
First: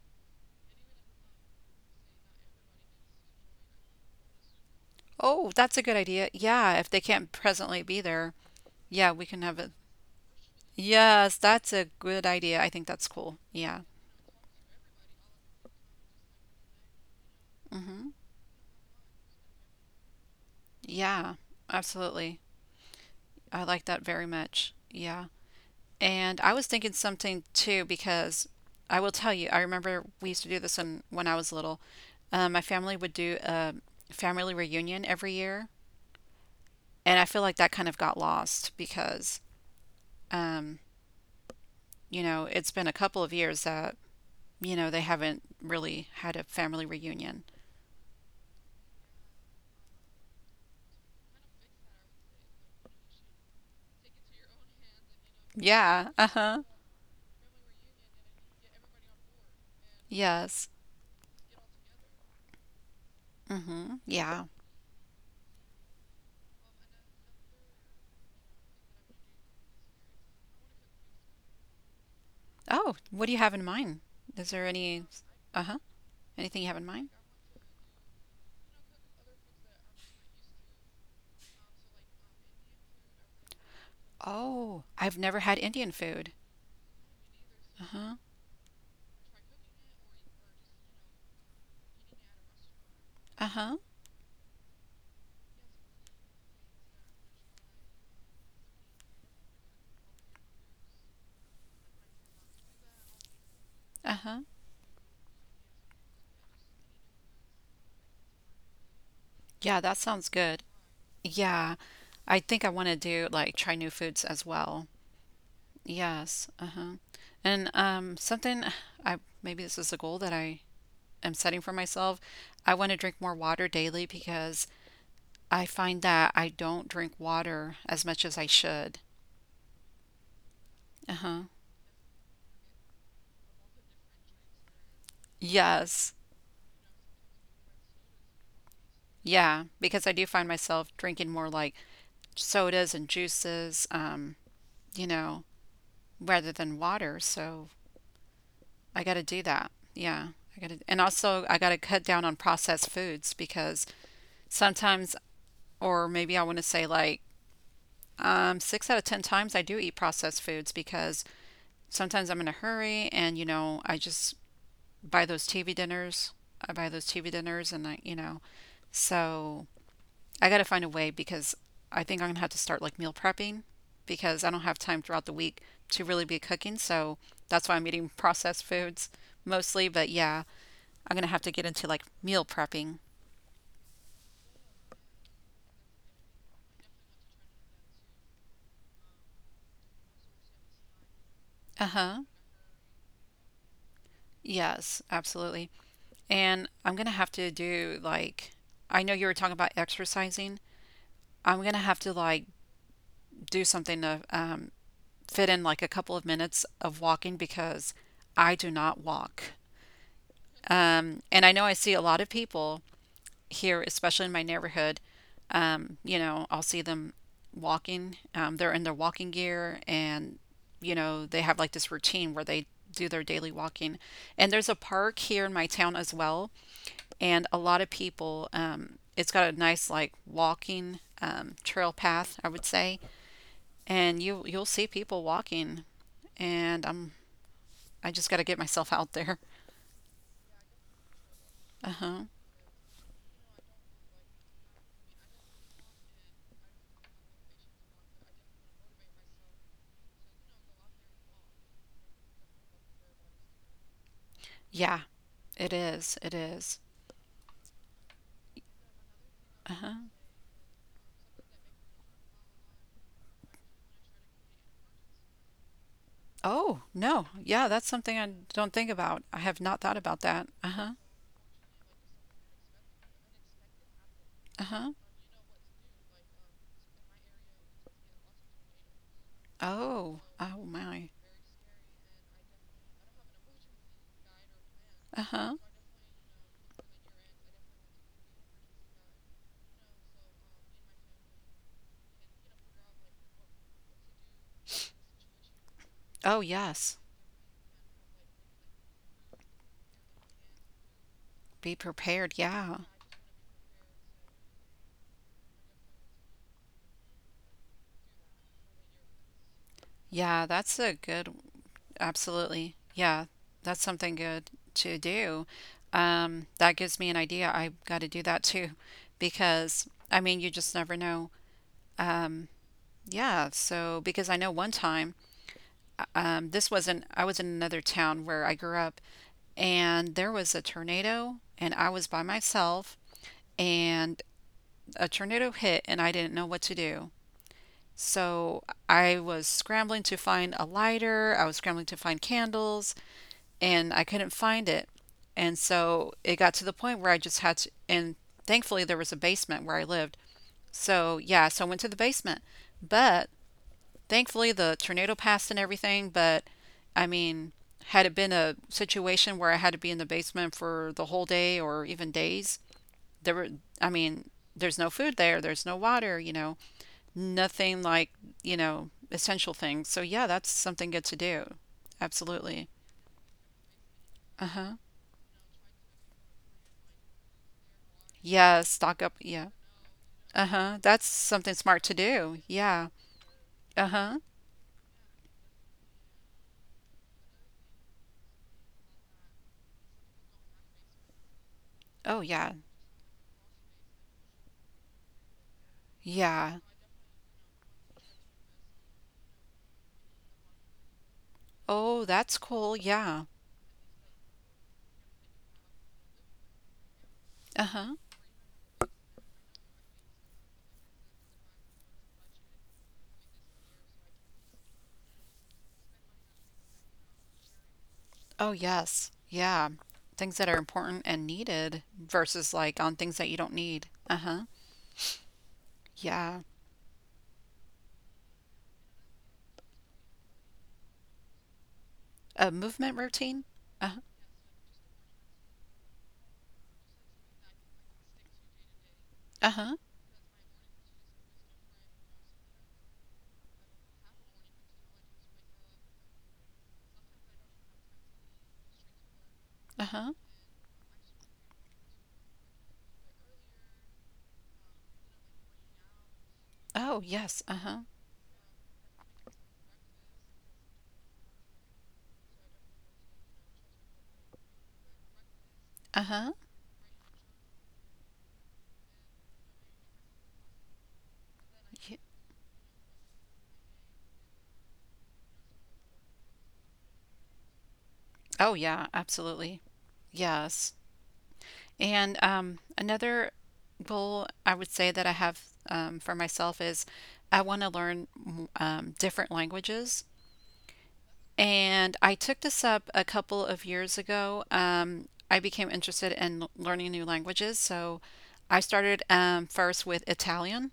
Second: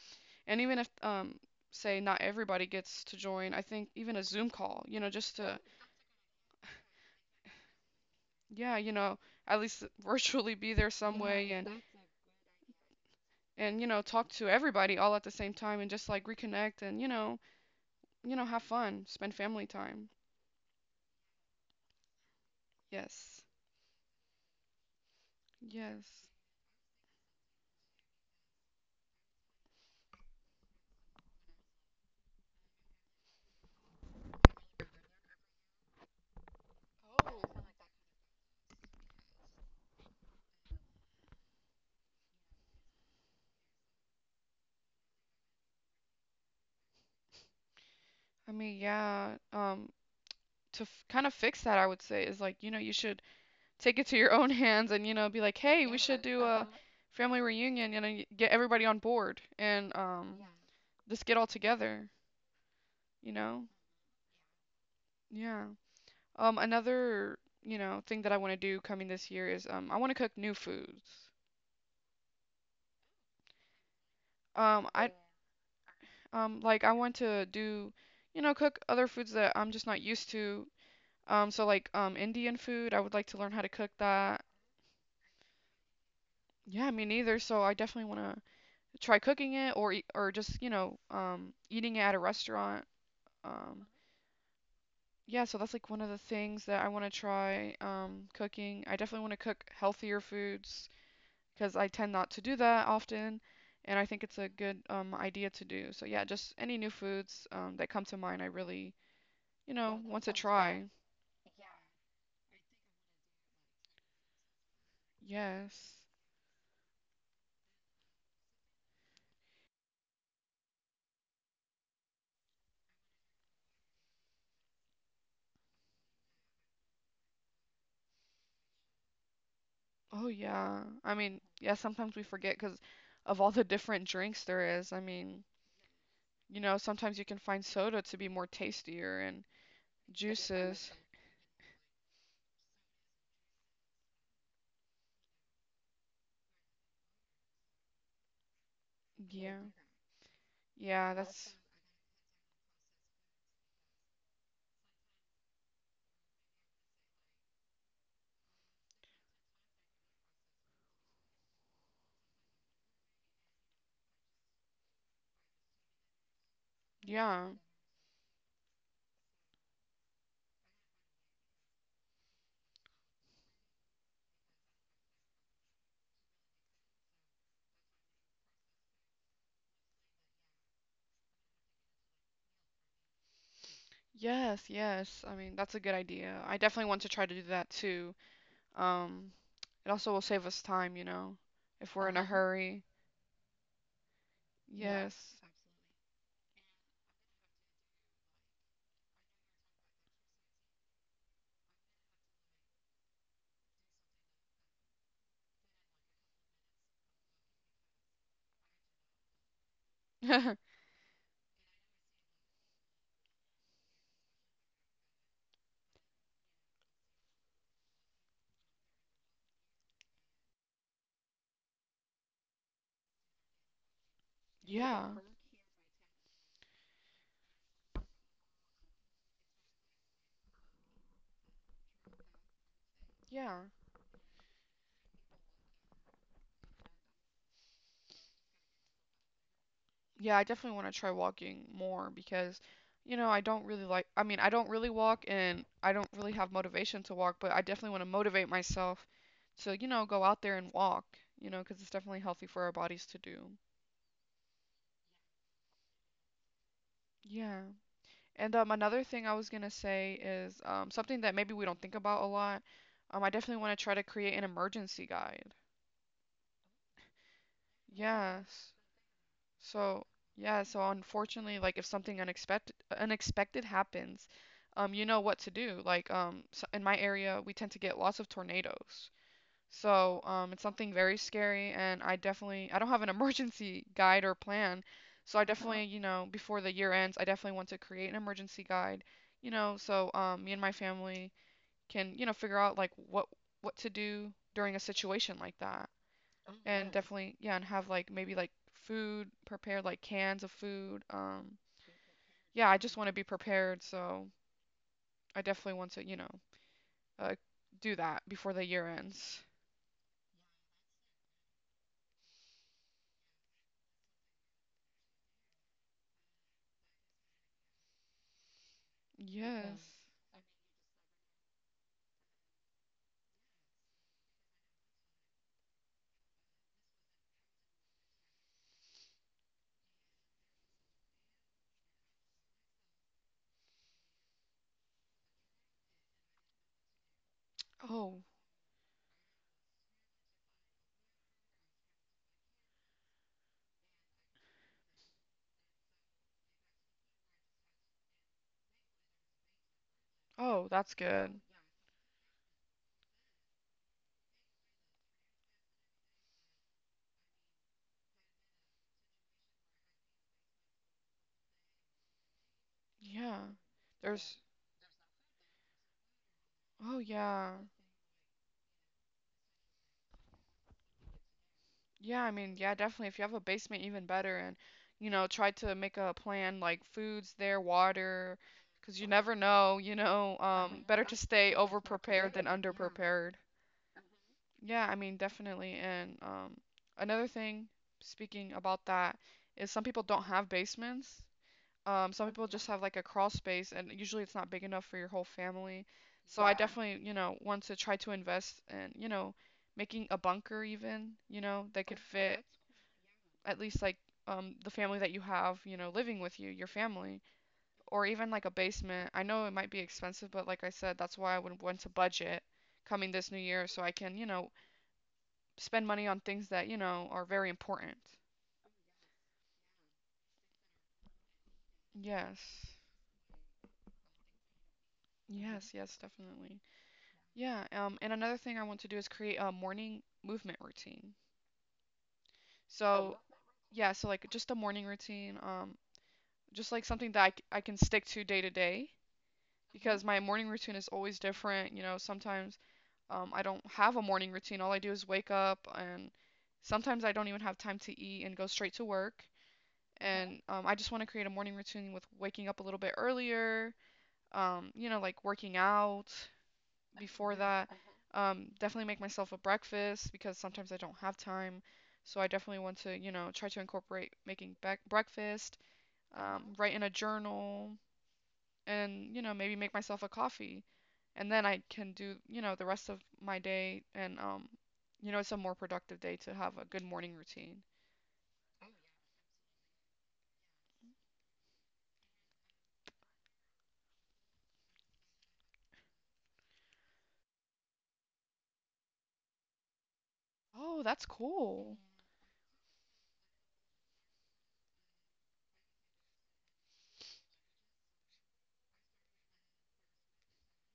[SPEAKER 2] And even if, um, say, not everybody gets to join, I think even a Zoom call, you know, just
[SPEAKER 1] Oh,
[SPEAKER 2] to,
[SPEAKER 1] that's a good idea. Yeah, if they can't presently be there,
[SPEAKER 2] yeah, you
[SPEAKER 1] yeah,
[SPEAKER 2] know,
[SPEAKER 1] we can have
[SPEAKER 2] at
[SPEAKER 1] it.
[SPEAKER 2] least virtually be there some
[SPEAKER 1] Yes,
[SPEAKER 2] way and
[SPEAKER 1] that's a good idea. I think that's cool.
[SPEAKER 2] and
[SPEAKER 1] Yeah.
[SPEAKER 2] you know talk to everybody all at the same time and just like reconnect and you know
[SPEAKER 1] Hmm.
[SPEAKER 2] you know have fun, spend family time.
[SPEAKER 1] Yeah, absolutely.
[SPEAKER 2] Yes,
[SPEAKER 1] I like that very much. Yeah.
[SPEAKER 2] yes,
[SPEAKER 1] And I was thinking something too, because I will tell you, I remember we used to do this when, when I was little. Um, my family would do a family reunion every year. And I feel like that kind of got lost because, um, you know, it's been a couple of years that, you know, they haven't really had a family reunion.
[SPEAKER 2] I mean, yeah, um to f- kind of fix that, I would say is, like, you know you should take it to your own hands, and, you know be like, hey, we
[SPEAKER 1] Yeah.
[SPEAKER 2] should
[SPEAKER 1] Uh
[SPEAKER 2] do
[SPEAKER 1] huh.
[SPEAKER 2] a family reunion. You know, get everybody on board, and um,
[SPEAKER 1] Yes.
[SPEAKER 2] just get all together. You
[SPEAKER 1] Mm
[SPEAKER 2] know,
[SPEAKER 1] hmm. Yeah.
[SPEAKER 2] yeah. Um, another you know thing that I want to do coming this year is, um, I want to cook new foods.
[SPEAKER 1] Oh, what do you have in mind? Is there
[SPEAKER 2] Um, I
[SPEAKER 1] any, uh huh,
[SPEAKER 2] um
[SPEAKER 1] anything you
[SPEAKER 2] like
[SPEAKER 1] have
[SPEAKER 2] I
[SPEAKER 1] in
[SPEAKER 2] want
[SPEAKER 1] mind?
[SPEAKER 2] to do, you know, cook other foods that I'm just not used to. Um, so like um Indian food, I would like to learn how to cook that.
[SPEAKER 1] Oh, I've never had Indian food.
[SPEAKER 2] Yeah, me neither. So I
[SPEAKER 1] Uh
[SPEAKER 2] definitely
[SPEAKER 1] huh.
[SPEAKER 2] want to try cooking it, or eat- or just, you know um, eating it at a restaurant.
[SPEAKER 1] Uh huh.
[SPEAKER 2] Um, yeah, so that's like one of the things that I want to try, um, cooking. I definitely want to cook healthier foods because I tend not to do that often, and I
[SPEAKER 1] Uh
[SPEAKER 2] think it's
[SPEAKER 1] huh.
[SPEAKER 2] a good, um, idea to do. So yeah, just any new foods, um, that come to mind, I really you
[SPEAKER 1] Yeah,
[SPEAKER 2] know
[SPEAKER 1] that
[SPEAKER 2] want to
[SPEAKER 1] sounds good.
[SPEAKER 2] try.
[SPEAKER 1] Yeah. I think I want to do like try new foods as well.
[SPEAKER 2] Yes.
[SPEAKER 1] Yes. Uh huh. And um, something I maybe this is a goal that I am setting for myself. I want to drink more water daily because I find that I don't drink water as much as I should.
[SPEAKER 2] Oh yeah. I mean,
[SPEAKER 1] Uh-huh.
[SPEAKER 2] yeah. Sometimes we forget because of all the different drinks there is. I mean,
[SPEAKER 1] Yes.
[SPEAKER 2] you know, sometimes you can find soda to be more tastier.
[SPEAKER 1] Yeah, because I do find
[SPEAKER 2] Juices.
[SPEAKER 1] myself drinking more like sodas and juices, um, you know, rather than water. So I got to do
[SPEAKER 2] Yeah.
[SPEAKER 1] that. Yeah. I got to, and
[SPEAKER 2] Yeah.
[SPEAKER 1] also
[SPEAKER 2] That's,
[SPEAKER 1] I got to cut down on processed foods because sometimes or maybe I want to say like um six out of ten times I do eat processed foods because sometimes I'm in a hurry and, you know, I just buy those T V dinners. I buy those T V
[SPEAKER 2] yeah.
[SPEAKER 1] dinners, and I, you know, so I got to find a way because I think I'm gonna have to start like meal prepping because I don't have time throughout the week to really be cooking. So that's why I'm eating processed foods mostly. But yeah, I'm gonna have to get into like meal prepping.
[SPEAKER 2] Yes, yes. I mean, that's a good idea. I definitely want to try to do that too. Um, it also will save us time, you know,
[SPEAKER 1] Uh
[SPEAKER 2] if we're in
[SPEAKER 1] huh.
[SPEAKER 2] a hurry.
[SPEAKER 1] Yes,
[SPEAKER 2] Yes.
[SPEAKER 1] absolutely. And I'm gonna have to do like I know you were talking about exercising. I'm gonna have to like do something to um, fit in like a couple of minutes of walking because I do not walk. Um, and I know I see a lot of people here, especially in my neighborhood. Um, you know, I'll see them walking. Um, they're in their walking gear and, you know, they have like this routine where they do their daily walking. And there's a
[SPEAKER 2] Yeah.
[SPEAKER 1] park here in my town as well. And a lot of people, um, it's got a nice like walking um, trail path, I would say.
[SPEAKER 2] Yeah.
[SPEAKER 1] And you you'll see people walking and I'm I just got to get myself out there.
[SPEAKER 2] Yeah, I definitely want to try walking
[SPEAKER 1] Uh
[SPEAKER 2] more
[SPEAKER 1] huh.
[SPEAKER 2] because, you know, I don't really like, I mean, I don't really walk and I don't really have motivation to walk, but I definitely want to motivate myself to, you know, go out there and walk, you know, because it's definitely healthy for our bodies to do.
[SPEAKER 1] Yeah, it is. It is.
[SPEAKER 2] Yeah. And um, another thing I was gonna
[SPEAKER 1] Uh huh.
[SPEAKER 2] say is, um, something that maybe we don't think about a lot. Um, I definitely want to try to create an emergency guide.
[SPEAKER 1] Oh, no. Yeah, that's something I don't
[SPEAKER 2] Yes.
[SPEAKER 1] think about. I have not thought
[SPEAKER 2] So,
[SPEAKER 1] about that.
[SPEAKER 2] yeah,
[SPEAKER 1] Uh huh.
[SPEAKER 2] so unfortunately, like if something unexpected unexpected happens,
[SPEAKER 1] Uh huh.
[SPEAKER 2] um, you know what to do. Like, um, so in my area, we tend to get lots of tornadoes.
[SPEAKER 1] Oh,
[SPEAKER 2] So, um, it's
[SPEAKER 1] oh
[SPEAKER 2] something
[SPEAKER 1] my.
[SPEAKER 2] very scary, and I definitely I don't have an emergency guide or plan.
[SPEAKER 1] Uh
[SPEAKER 2] So I, Uh,
[SPEAKER 1] huh.
[SPEAKER 2] definitely, you know, before the year ends, I definitely want to create an emergency guide, you know, so um, me and my family can, you know, figure out like what what to do during a situation like that,
[SPEAKER 1] Oh,
[SPEAKER 2] and
[SPEAKER 1] yes.
[SPEAKER 2] definitely, yeah, and have like maybe like food prepared, like cans of food, um
[SPEAKER 1] Be prepared.
[SPEAKER 2] yeah, I
[SPEAKER 1] Yeah.
[SPEAKER 2] just want to be prepared, so I definitely want to, you know uh, do that before the year ends.
[SPEAKER 1] Yeah, that's a good, absolutely. Yeah, that's something good to do. Um, that gives me an idea. I got to do that too because
[SPEAKER 2] Yes.
[SPEAKER 1] I mean, you just never know. Yeah, so because I know one time Um, this wasn't, I was in another town where I grew up, and there was a tornado, and I was by myself, and a tornado hit, and I didn't know what to do.
[SPEAKER 2] Oh.
[SPEAKER 1] So I was scrambling to find a lighter, I was scrambling to find candles, and I couldn't find it. And so it got to the point where I just had to, and thankfully there was a basement where I lived.
[SPEAKER 2] Oh, that's
[SPEAKER 1] So
[SPEAKER 2] good.
[SPEAKER 1] yeah, so I went to the basement. But thankfully, the tornado passed and everything, but I mean, had it been a situation where I had to be in the basement for the whole day or even days,
[SPEAKER 2] Yeah.
[SPEAKER 1] there
[SPEAKER 2] Yeah.
[SPEAKER 1] were, I mean,
[SPEAKER 2] There's,
[SPEAKER 1] there's no food there, there's no water, you know,
[SPEAKER 2] oh yeah.
[SPEAKER 1] nothing like, you know, essential things. So yeah, that's something good to do.
[SPEAKER 2] Yeah, I mean,
[SPEAKER 1] Absolutely.
[SPEAKER 2] yeah, definitely, if you have a basement even better, and
[SPEAKER 1] Uh-huh.
[SPEAKER 2] you know try to make a plan, like foods there, water,
[SPEAKER 1] Yeah,
[SPEAKER 2] because
[SPEAKER 1] stock
[SPEAKER 2] you
[SPEAKER 1] up.
[SPEAKER 2] never
[SPEAKER 1] Yeah.
[SPEAKER 2] know. You know. Oh, um
[SPEAKER 1] Uh-huh.
[SPEAKER 2] yeah, better
[SPEAKER 1] That's
[SPEAKER 2] to
[SPEAKER 1] something
[SPEAKER 2] stay over
[SPEAKER 1] smart to
[SPEAKER 2] prepared
[SPEAKER 1] do.
[SPEAKER 2] than under
[SPEAKER 1] Yeah.
[SPEAKER 2] prepared.
[SPEAKER 1] Uh-huh.
[SPEAKER 2] Yeah, I mean, definitely. And um, another thing, speaking about that, is some people don't have basements. Um,
[SPEAKER 1] Oh
[SPEAKER 2] some people
[SPEAKER 1] yeah.
[SPEAKER 2] just have like a crawl space, and usually it's not big enough for your whole family. So I
[SPEAKER 1] Yeah.
[SPEAKER 2] definitely, you know, want to try to invest in, you know, making a bunker even, you know, that could
[SPEAKER 1] Oh, that's
[SPEAKER 2] fit
[SPEAKER 1] cool. Yeah.
[SPEAKER 2] at least like um, the family that you have, you know, living with you, your family,
[SPEAKER 1] Uh-huh.
[SPEAKER 2] or even like a basement. I know it might be expensive, but like I said, that's why I would want to budget coming this new year so I can, you know, spend money on things that you know are very important.
[SPEAKER 1] Oh, yes. Yeah. Things that are important and needed
[SPEAKER 2] Yes.
[SPEAKER 1] versus like on things that you don't need. Uh-huh.
[SPEAKER 2] Yes, yes,
[SPEAKER 1] Yeah.
[SPEAKER 2] definitely. Yeah, um, and another thing I want to do is create a morning movement routine. Oh,
[SPEAKER 1] A movement
[SPEAKER 2] so,
[SPEAKER 1] routine?
[SPEAKER 2] yeah,
[SPEAKER 1] Uh-huh.
[SPEAKER 2] so like just a morning routine, um, just like something that I, c- I can stick to day to day. Hmm.
[SPEAKER 1] Uh-huh.
[SPEAKER 2] Because my morning routine is always different. You know, sometimes um, I don't have a morning routine. All I do is wake up, and sometimes I don't even have time to eat and go straight to work. Hmm.
[SPEAKER 1] Uh-huh.
[SPEAKER 2] And um, I just want to create a morning routine with waking up a little bit earlier, um, you know, like working out
[SPEAKER 1] Oh,
[SPEAKER 2] before
[SPEAKER 1] yes.
[SPEAKER 2] that.
[SPEAKER 1] Uh-huh.
[SPEAKER 2] Um, definitely make myself a breakfast because sometimes I don't have time. So I definitely want to, you know, try to incorporate making bec breakfast, mm-hmm,
[SPEAKER 1] Uh-huh.
[SPEAKER 2] um, write in a journal, and, you know, maybe make myself a coffee. And then I can do, you know, the rest of my day, and, um, you know, it's a more productive day to have a good morning routine.
[SPEAKER 1] Oh, yeah, absolutely. Yes. And um another goal I would say that I have um, for myself is I want to learn m- um, different languages.
[SPEAKER 2] Oh, that's cool.
[SPEAKER 1] And I took this up a couple of years ago. Um, I became interested in learning new languages. So I started um, first with Italian.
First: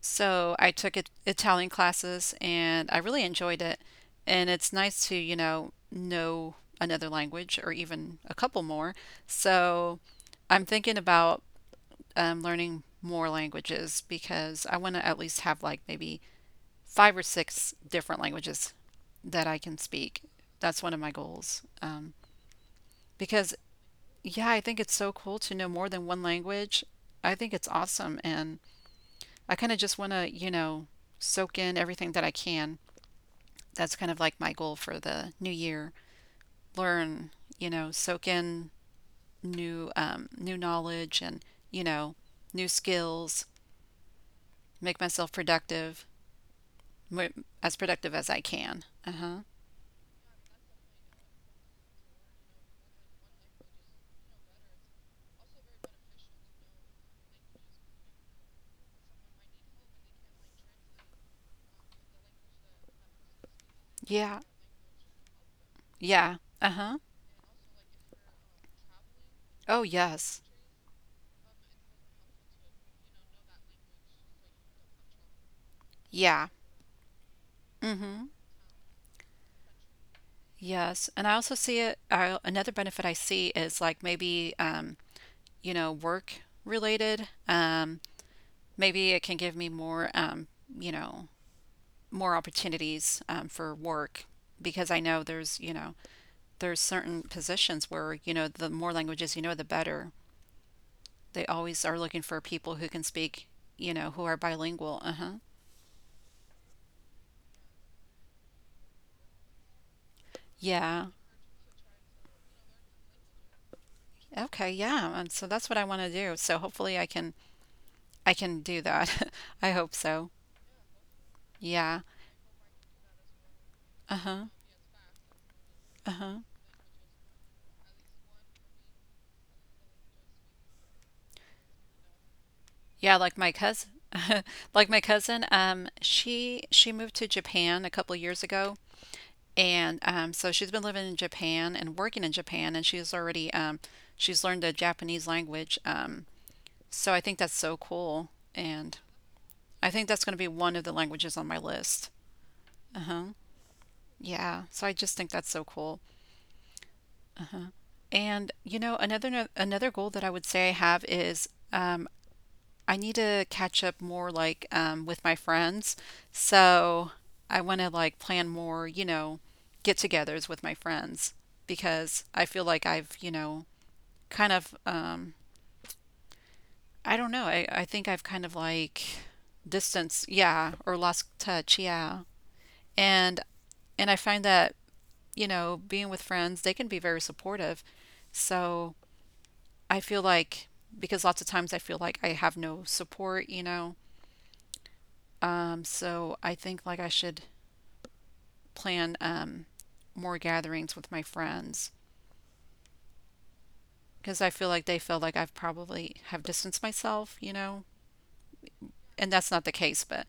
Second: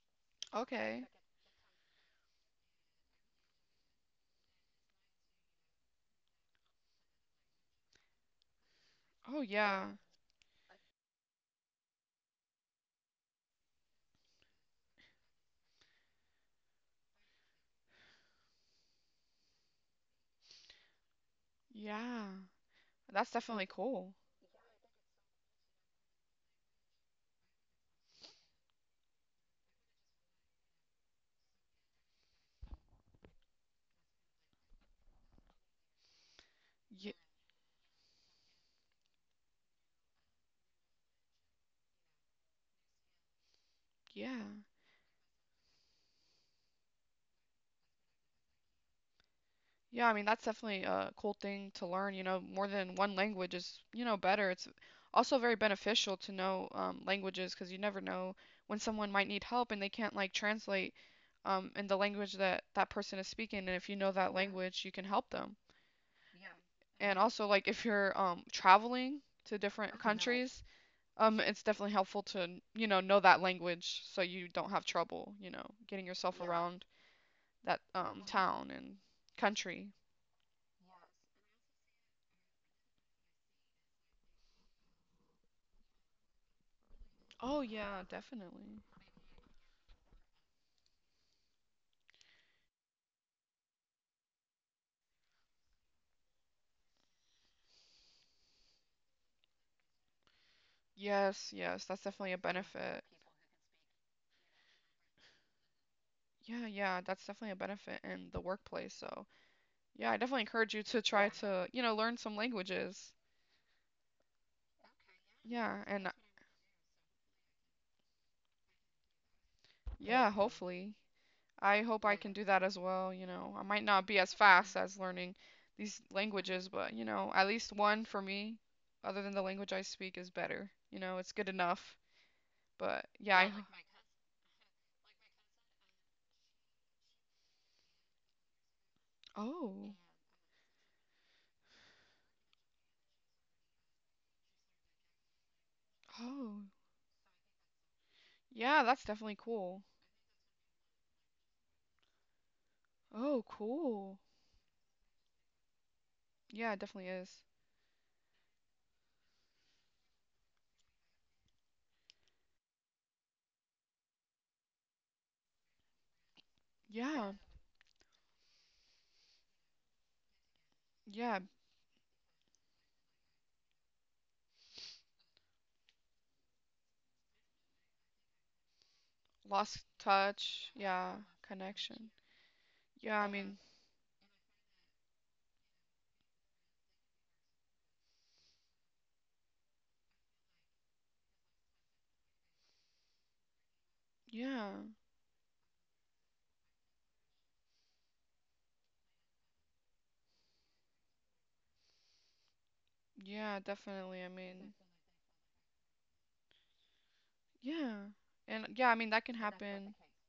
[SPEAKER 1] So I took
[SPEAKER 2] Okay.
[SPEAKER 1] it, Italian classes, and I really enjoyed it. And it's nice to, you know, know another language or even a couple more.
[SPEAKER 2] Oh, yeah.
[SPEAKER 1] So I'm thinking about um, learning more languages because I want to at least have like maybe five or six different languages that I can speak. That's one of my goals. Um,
[SPEAKER 2] Yeah. That's
[SPEAKER 1] because,
[SPEAKER 2] definitely cool.
[SPEAKER 1] yeah, I think it's so cool to know more than one language. I think it's awesome. And I kind of just want to, you know, soak in everything that I can. That's kind of like my goal for the new year.
[SPEAKER 2] Yeah,
[SPEAKER 1] Learn, you know, soak in new um, new knowledge and, you know, new skills,
[SPEAKER 2] yeah.
[SPEAKER 1] make myself productive, as productive as I can. Uh-huh.
[SPEAKER 2] Yeah, I mean, that's definitely a cool thing to learn. You know, more than one language is, you know, better. It's also very beneficial to know, um, languages, because you never know when someone might need help and they can't like translate, um, in the language that that person is speaking. And if you know that, yeah,
[SPEAKER 1] Yeah.
[SPEAKER 2] language, you can help them.
[SPEAKER 1] Yeah. Uh-huh.
[SPEAKER 2] And also, like, if you're, um, traveling to different,
[SPEAKER 1] Oh,
[SPEAKER 2] oh no,
[SPEAKER 1] yes.
[SPEAKER 2] countries, um, it's definitely helpful to, you know, know that language so you don't have trouble, you know, getting yourself, yeah,
[SPEAKER 1] Yeah.
[SPEAKER 2] around that, um,
[SPEAKER 1] Hmm.
[SPEAKER 2] town and country.
[SPEAKER 1] Yes. And I also see it. I, another benefit I see is like maybe, um, you know, work related.
[SPEAKER 2] Oh,
[SPEAKER 1] Um,
[SPEAKER 2] yeah, definitely.
[SPEAKER 1] maybe it can give me more, um, you know, more opportunities um, for work because I know there's, you know, there's certain positions where, you know, the more languages you know, the better.
[SPEAKER 2] Yes, yes,
[SPEAKER 1] They
[SPEAKER 2] that's
[SPEAKER 1] always
[SPEAKER 2] definitely a
[SPEAKER 1] are looking for
[SPEAKER 2] benefit.
[SPEAKER 1] people who can speak, you know, who are bilingual. Uh-huh.
[SPEAKER 2] Yeah, yeah, that's definitely a benefit in the workplace. So, yeah, I definitely encourage you to try
[SPEAKER 1] Yeah.
[SPEAKER 2] to, you know, learn some languages.
[SPEAKER 1] Okay, yeah. And so
[SPEAKER 2] Yeah,
[SPEAKER 1] that's what
[SPEAKER 2] and
[SPEAKER 1] I want to do. So hopefully I can I can do that. I hope
[SPEAKER 2] yeah,
[SPEAKER 1] so.
[SPEAKER 2] hopefully. I hope I
[SPEAKER 1] Yeah.
[SPEAKER 2] can do that as well, you know. I might not be as
[SPEAKER 1] Uh-huh.
[SPEAKER 2] fast as learning these
[SPEAKER 1] Uh-huh.
[SPEAKER 2] languages, but, you know, at least one for me, other than the language I speak, is better. You know, it's good enough. But
[SPEAKER 1] Yeah,
[SPEAKER 2] yeah,
[SPEAKER 1] like
[SPEAKER 2] I.
[SPEAKER 1] my cousin like my cousin, um, she she moved to Japan a couple years ago,
[SPEAKER 2] Oh.
[SPEAKER 1] and um so she's been living in Japan and working in Japan, and she's already um she's learned the Japanese language. Um,
[SPEAKER 2] Oh.
[SPEAKER 1] so I think that's so cool,
[SPEAKER 2] Yeah,
[SPEAKER 1] and
[SPEAKER 2] that's definitely cool.
[SPEAKER 1] I think that's going to be one of the languages on my list. Uh-huh.
[SPEAKER 2] Oh, cool.
[SPEAKER 1] Yeah. So I just think that's so cool.
[SPEAKER 2] Yeah, it definitely is.
[SPEAKER 1] And you know, another another goal that I would say I have is. um, I need to catch up more like um, with my friends.
[SPEAKER 2] Yeah.
[SPEAKER 1] So I want to like plan more, you know, get-togethers with my
[SPEAKER 2] Yeah.
[SPEAKER 1] friends because I feel like I've, you know, kind of. um, I don't know. I, I think I've kind of like
[SPEAKER 2] Lost
[SPEAKER 1] distance,
[SPEAKER 2] touch.
[SPEAKER 1] yeah, or
[SPEAKER 2] Yeah.
[SPEAKER 1] lost touch,
[SPEAKER 2] Connection.
[SPEAKER 1] yeah.
[SPEAKER 2] Yeah, I
[SPEAKER 1] And
[SPEAKER 2] mean,
[SPEAKER 1] and I find that, you know, being with friends, they can be very supportive. So I feel like because lots of times I feel like I have no support, you know.
[SPEAKER 2] yeah.
[SPEAKER 1] Um, so I think like I should plan um, more gatherings with my friends
[SPEAKER 2] Yeah, definitely. I
[SPEAKER 1] because I feel
[SPEAKER 2] mean,
[SPEAKER 1] like they feel like I've probably have distanced myself, you know.
[SPEAKER 2] yeah. And yeah, I mean, that
[SPEAKER 1] And
[SPEAKER 2] can
[SPEAKER 1] that's not the
[SPEAKER 2] happen.
[SPEAKER 1] case, but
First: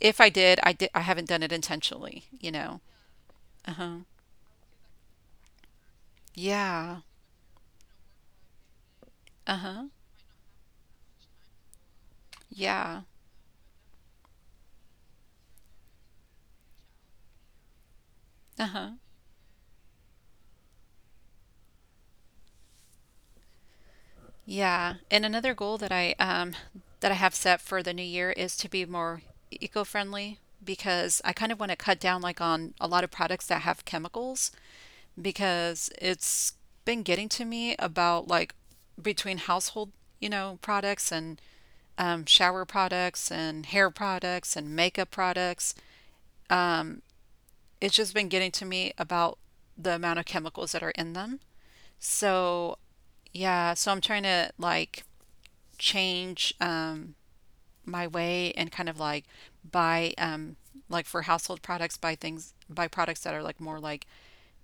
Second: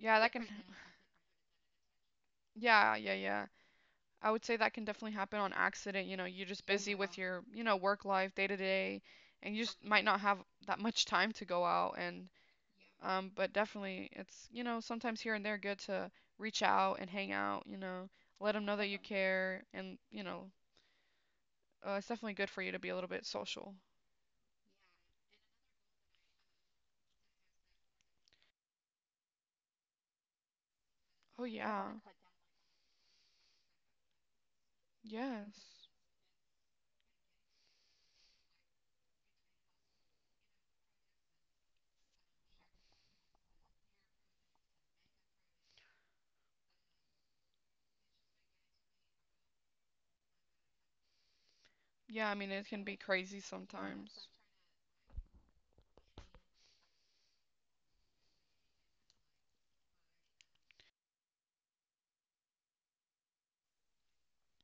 [SPEAKER 1] if I
[SPEAKER 2] that can.
[SPEAKER 1] did, I did I haven't done it intentionally, you know.
[SPEAKER 2] Yeah, yeah, yeah.
[SPEAKER 1] Uh-huh.
[SPEAKER 2] I would say that can definitely happen on accident. You know, you're just busy
[SPEAKER 1] Yeah.
[SPEAKER 2] with your, you know, work life, day to day, and you just
[SPEAKER 1] Uh-huh.
[SPEAKER 2] might not have that much time to go out and.
[SPEAKER 1] Yeah.
[SPEAKER 2] Um, but definitely, it's, you know, sometimes here and there good to reach out and hang out, you know, let them know that
[SPEAKER 1] Uh-huh.
[SPEAKER 2] you care. And, you know, uh, it's definitely good for you to be a little bit social.
[SPEAKER 1] Yeah. And another goal that I um that I have set for the new year is to be more eco-friendly because I
[SPEAKER 2] Oh,
[SPEAKER 1] kind of want to
[SPEAKER 2] yeah.
[SPEAKER 1] cut down like on a lot of products that have chemicals,
[SPEAKER 2] Yes.
[SPEAKER 1] because it's been getting to me about like between household, you know, products and um, shower products and hair products and makeup products. It's just been getting to me about the amount of chemicals that are in them.
[SPEAKER 2] Yeah, I mean, it
[SPEAKER 1] So,
[SPEAKER 2] can be crazy
[SPEAKER 1] yeah, so I'm trying
[SPEAKER 2] sometimes,
[SPEAKER 1] to like change. Um, my way and kind of like buy um like for household products, buy things buy products that are like more like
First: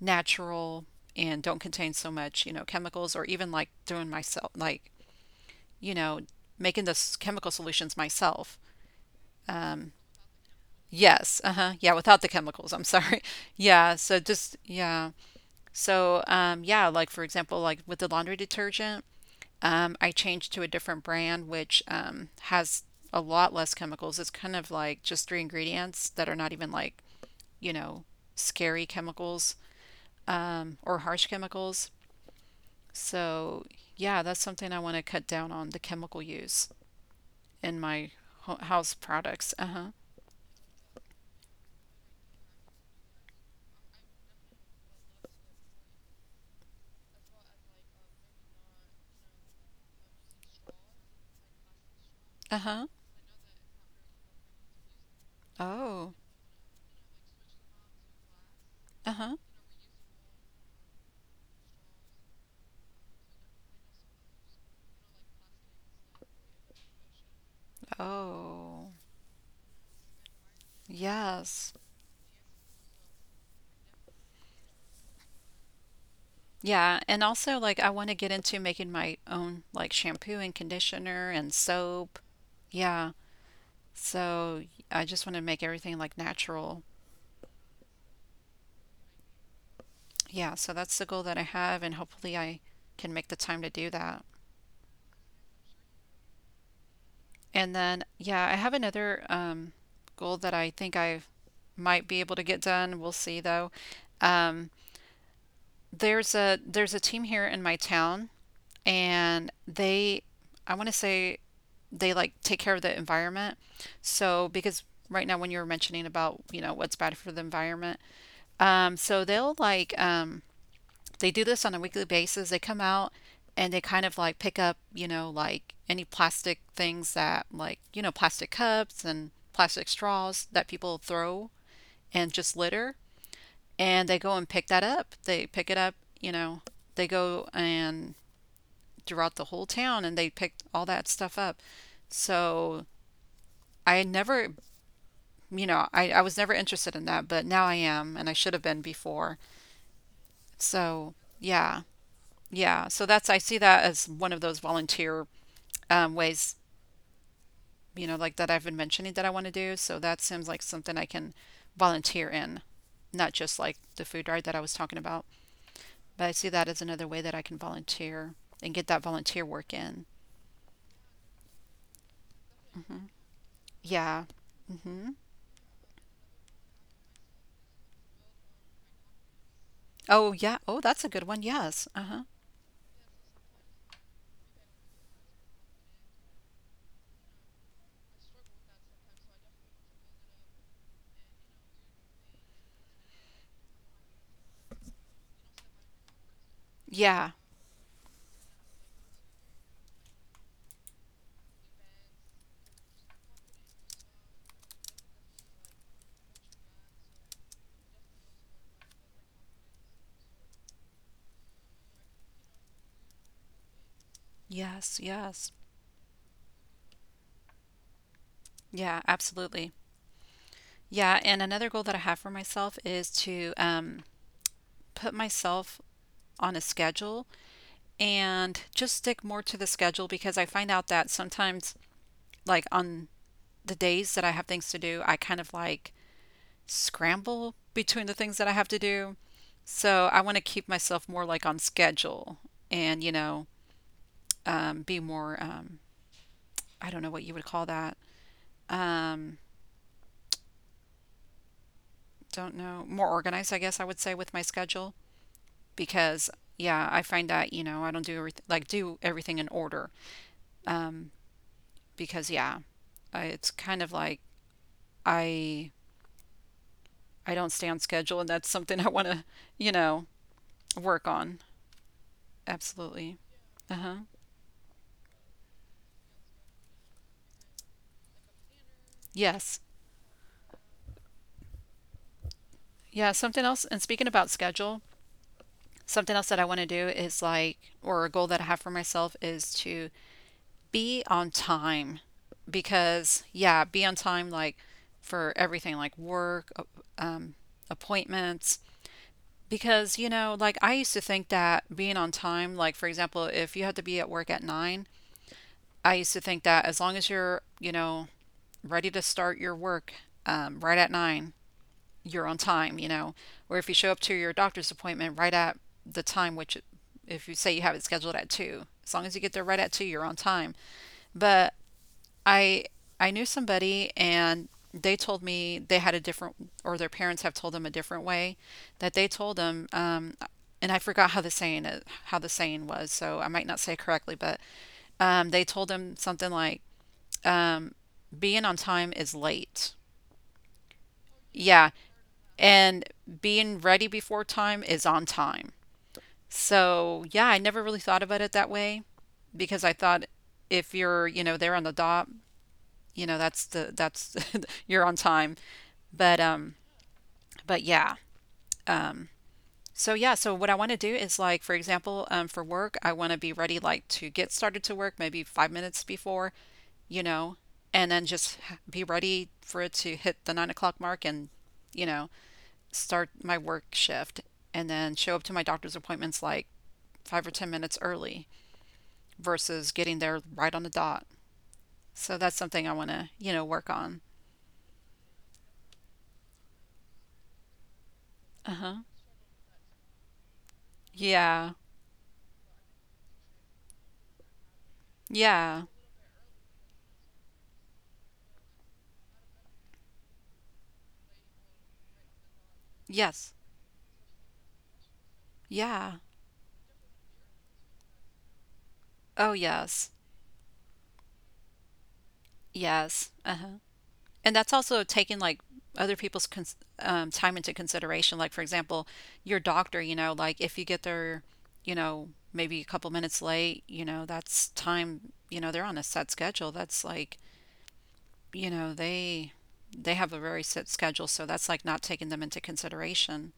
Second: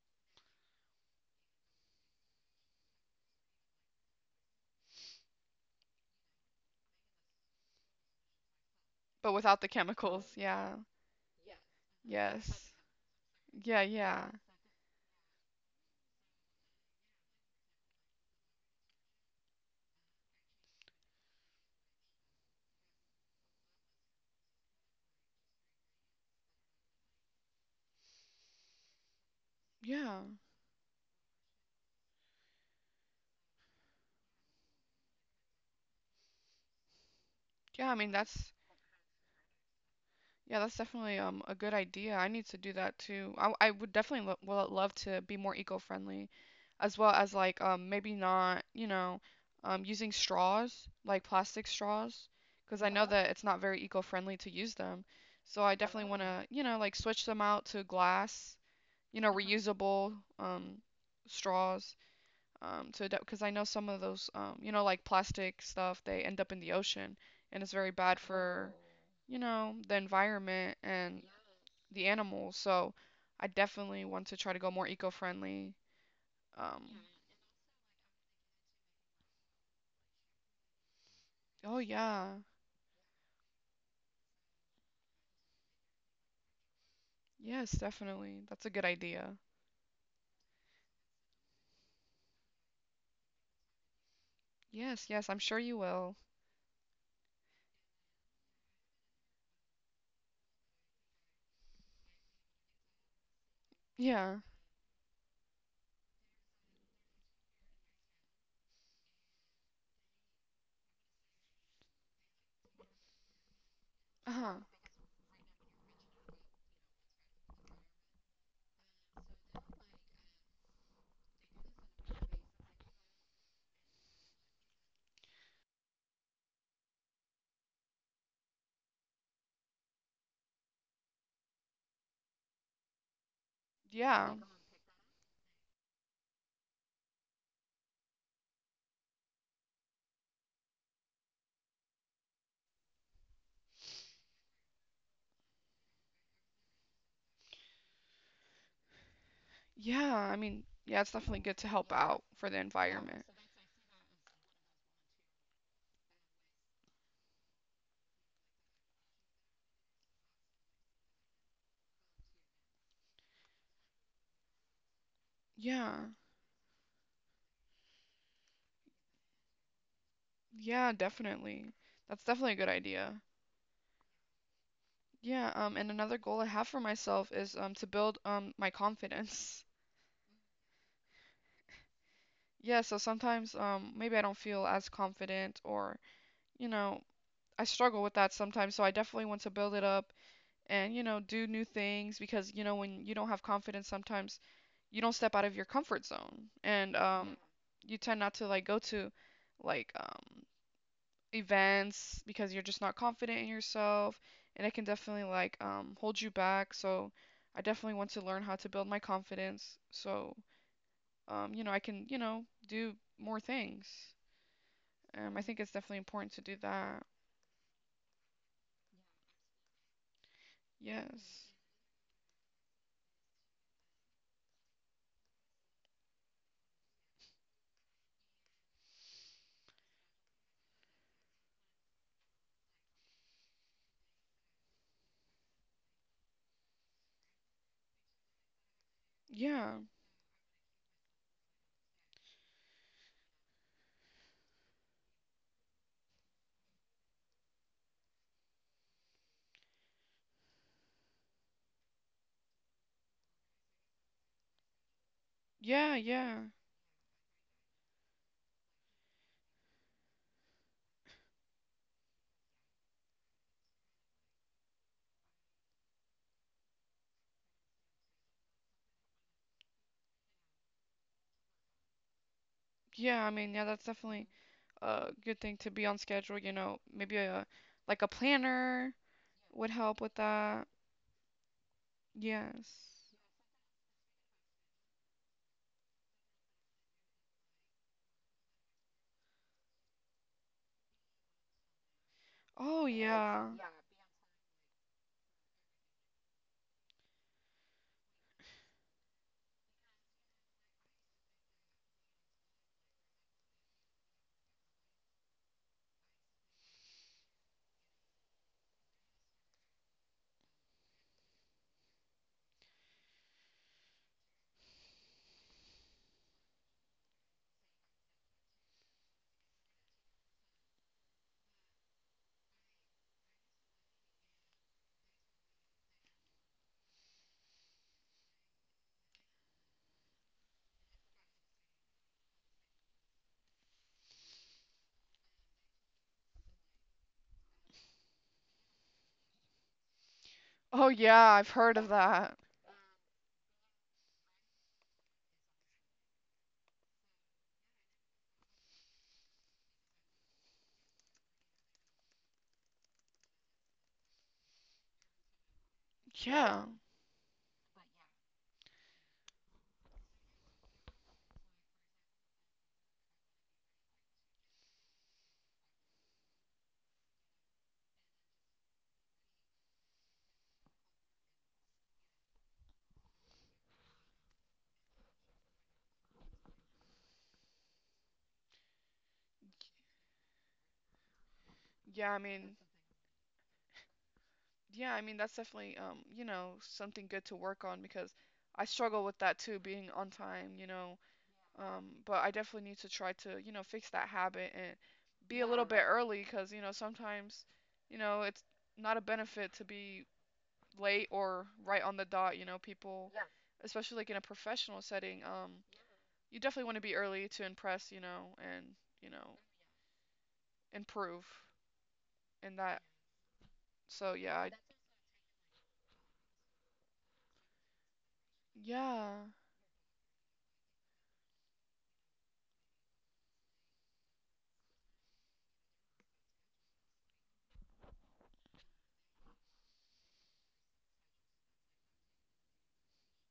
[SPEAKER 1] natural and don't contain so much you know chemicals, or even like doing myself like you know making those chemical solutions myself.
[SPEAKER 2] but without the chemicals. Yeah.
[SPEAKER 1] Yes. Uh-huh. Yeah, without the
[SPEAKER 2] Yes.
[SPEAKER 1] chemicals, I'm sorry.
[SPEAKER 2] Yeah,
[SPEAKER 1] Yeah,
[SPEAKER 2] yeah.
[SPEAKER 1] so just yeah. So um yeah, like for example, like with the laundry detergent. Um, I changed to a different brand, which um, has a lot less chemicals. It's kind of like just three ingredients that are not even like, you know, scary chemicals
[SPEAKER 2] Yeah.
[SPEAKER 1] um, or harsh chemicals. So, yeah, that's something I want to cut down on, the chemical use in
[SPEAKER 2] Yeah, I mean,
[SPEAKER 1] my
[SPEAKER 2] that's,
[SPEAKER 1] ho- house products. Uh huh.
[SPEAKER 2] yeah, that's definitely um a good idea. I need to do that too. I, I would definitely lo well, love to be more eco-friendly, as well as like um maybe not, you know, um using straws, like plastic straws,
[SPEAKER 1] Uh huh.
[SPEAKER 2] because I know that it's not very eco-friendly to use them. So I definitely,
[SPEAKER 1] Oh.
[SPEAKER 2] uh-huh, want to, you know, like switch them out to glass,
[SPEAKER 1] Uh
[SPEAKER 2] you
[SPEAKER 1] huh.
[SPEAKER 2] know, reusable um straws um to, because I know some of those um you know like plastic stuff they end up in the ocean, and it's very bad for,
[SPEAKER 1] Oh.
[SPEAKER 2] you know, the environment and
[SPEAKER 1] Yes.
[SPEAKER 2] the animals. So I definitely want to try to go more eco-friendly. um,
[SPEAKER 1] Yeah, and also like I want to get into making my own like shampoo and conditioner and
[SPEAKER 2] oh
[SPEAKER 1] soap.
[SPEAKER 2] yeah.
[SPEAKER 1] Yeah, so I just want to make everything like natural.
[SPEAKER 2] Yes, definitely. That's a good idea.
[SPEAKER 1] Yeah, so that's the goal that I have, and hopefully I can make the time to do that.
[SPEAKER 2] Yes, yes, I'm sure you will.
[SPEAKER 1] And then, yeah, I have another um, goal that I think I might be able to get done. We'll see though.
[SPEAKER 2] Yeah.
[SPEAKER 1] Um, there's a there's a team here in my town, and they, I want to say, they like take care of the environment. So
[SPEAKER 2] Uh-huh.
[SPEAKER 1] because right now when you were mentioning about you know what's bad for the environment, um, so they'll like um, they do this on a weekly basis. They come out and they kind of like pick up, you know, like any plastic things that, like, you know, plastic cups and plastic straws that people throw and just litter. And they go
[SPEAKER 2] Yeah.
[SPEAKER 1] and pick that up. They pick it up, you know, they go and throughout the whole town and they pick all that stuff up. So I never, you know, I, I was never interested in that, but now I am, and I should have been before.
[SPEAKER 2] Yeah, I mean, yeah,
[SPEAKER 1] So
[SPEAKER 2] it's definitely good to
[SPEAKER 1] yeah,
[SPEAKER 2] help out for the
[SPEAKER 1] yeah. So
[SPEAKER 2] environment.
[SPEAKER 1] that's, I see that as one of those volunteer um, ways, you know, like that I've been mentioning that I want to do. So that seems like something I can volunteer in, not just like the food ride that I was talking about.
[SPEAKER 2] Yeah.
[SPEAKER 1] But I see that as another way that I can volunteer and get that volunteer work in.
[SPEAKER 2] Yeah, definitely. That's definitely a good
[SPEAKER 1] Hmm.
[SPEAKER 2] idea.
[SPEAKER 1] Yeah. Hmm.
[SPEAKER 2] Yeah, um, and another goal I have for myself is um to build um my confidence.
[SPEAKER 1] Oh, yeah. Oh, that's a good one. Yes. Uh-huh.
[SPEAKER 2] Yeah, so sometimes um maybe I don't feel as confident or, you know, I struggle with that sometimes, so I definitely want to build it up and you know do new things, because you know when you don't have confidence sometimes you don't step out of your comfort zone, and
[SPEAKER 1] Yeah.
[SPEAKER 2] um you tend not to like go to like um events because you're just not confident in yourself, and it can definitely like um hold you back. So I definitely want to learn how to build my confidence so, um you know I can, you know do more things.
[SPEAKER 1] Yes.
[SPEAKER 2] um I
[SPEAKER 1] Yes.
[SPEAKER 2] think it's definitely important to do that.
[SPEAKER 1] Yeah, absolutely. Yeah, and
[SPEAKER 2] Yes.
[SPEAKER 1] another goal that I have for myself is to um, put myself on a schedule and just stick more to the schedule, because I find out that sometimes, like on the days that I have things to do, I kind of like scramble between the things that I have to do.
[SPEAKER 2] Yeah,
[SPEAKER 1] So I want to keep myself more like on schedule and, you know, um, be more, um, I don't know what you would call that. Um, don't know, more organized, I guess I would say, with my schedule,
[SPEAKER 2] yeah,
[SPEAKER 1] because,
[SPEAKER 2] yeah,
[SPEAKER 1] yeah, I find that, you know, I don't do everything, like, do everything in order. Um, because, yeah, I- it's kind of like I I don't stay on schedule, and that's something I want to, you know, work on. Absolutely.
[SPEAKER 2] yeah. I mean, yeah,
[SPEAKER 1] Uh
[SPEAKER 2] that's
[SPEAKER 1] huh.
[SPEAKER 2] definitely a good thing to be on schedule, you know, maybe a like a planner
[SPEAKER 1] Yes.
[SPEAKER 2] would help with that.
[SPEAKER 1] Yeah.
[SPEAKER 2] Yes.
[SPEAKER 1] Something else, and speaking about schedule, something else that I want to do is like, or a goal that I have for myself is to be on time,
[SPEAKER 2] Oh
[SPEAKER 1] because,
[SPEAKER 2] yeah.
[SPEAKER 1] yeah, be on time like for everything, like work, uh, um, appointments. Because, you know, like I used to think that being on time, like for example, if you had to be at work at nine, I used to think that as long as you're, you know, ready to start your work um, right at nine, you're on time, you know. Or if you show up to your doctor's appointment right at the time, which if you say you have it scheduled at two, as long as you get there right at two, you're on time. But I I knew somebody and they told me they had a different, or their parents have told them a different way, that they told them um and I forgot how the saying is, how the saying was, so I might not say it correctly, but um they told them something like being on time is late.
[SPEAKER 2] Oh yeah, I've
[SPEAKER 1] Yeah,
[SPEAKER 2] heard of that.
[SPEAKER 1] and being ready before time is on time. So, yeah, I never really thought about it that way because I thought if you're, you know, there on the dot, you know that's the that's you're on time but um
[SPEAKER 2] Yeah.
[SPEAKER 1] but yeah. So yeah, so what I want to do is like for example, um, for work I want to be ready like to get started to work maybe five minutes before, you know and then just h- be ready for it to hit the nine o'clock mark and you know start my work shift, and then show up to my doctor's appointments like five or ten minutes early versus getting there right on the dot. So
[SPEAKER 2] Yeah, I
[SPEAKER 1] that's
[SPEAKER 2] mean,
[SPEAKER 1] something I want to you know work on.
[SPEAKER 2] yeah, I mean that's definitely um, you know, something good to work on because I
[SPEAKER 1] Uh-huh.
[SPEAKER 2] struggle with that too, being on time, you know.
[SPEAKER 1] Yeah.
[SPEAKER 2] Um, but I definitely need to try to, you know, fix that habit and be a
[SPEAKER 1] Yeah.
[SPEAKER 2] little bit early because, you know, sometimes, you know, it's not a benefit to be late or right on the dot, you know, people,
[SPEAKER 1] Yes.
[SPEAKER 2] especially like in a professional setting, um,
[SPEAKER 1] Yeah.
[SPEAKER 2] you definitely want to be early to impress, you know, and, you
[SPEAKER 1] Oh,
[SPEAKER 2] know,
[SPEAKER 1] yes.
[SPEAKER 2] yeah. Improve in that.
[SPEAKER 1] Yes. Uh-huh.
[SPEAKER 2] So
[SPEAKER 1] And
[SPEAKER 2] yeah,
[SPEAKER 1] that's
[SPEAKER 2] I,
[SPEAKER 1] also taking like other people's cons um, time into consideration. Like, for example,
[SPEAKER 2] yeah.
[SPEAKER 1] your doctor, you know, like if you get there, you know, maybe a couple minutes late, you know, that's time, you know, they're on a set schedule. That's like, you know, they they have a very set schedule, so that's like not taking them into consideration.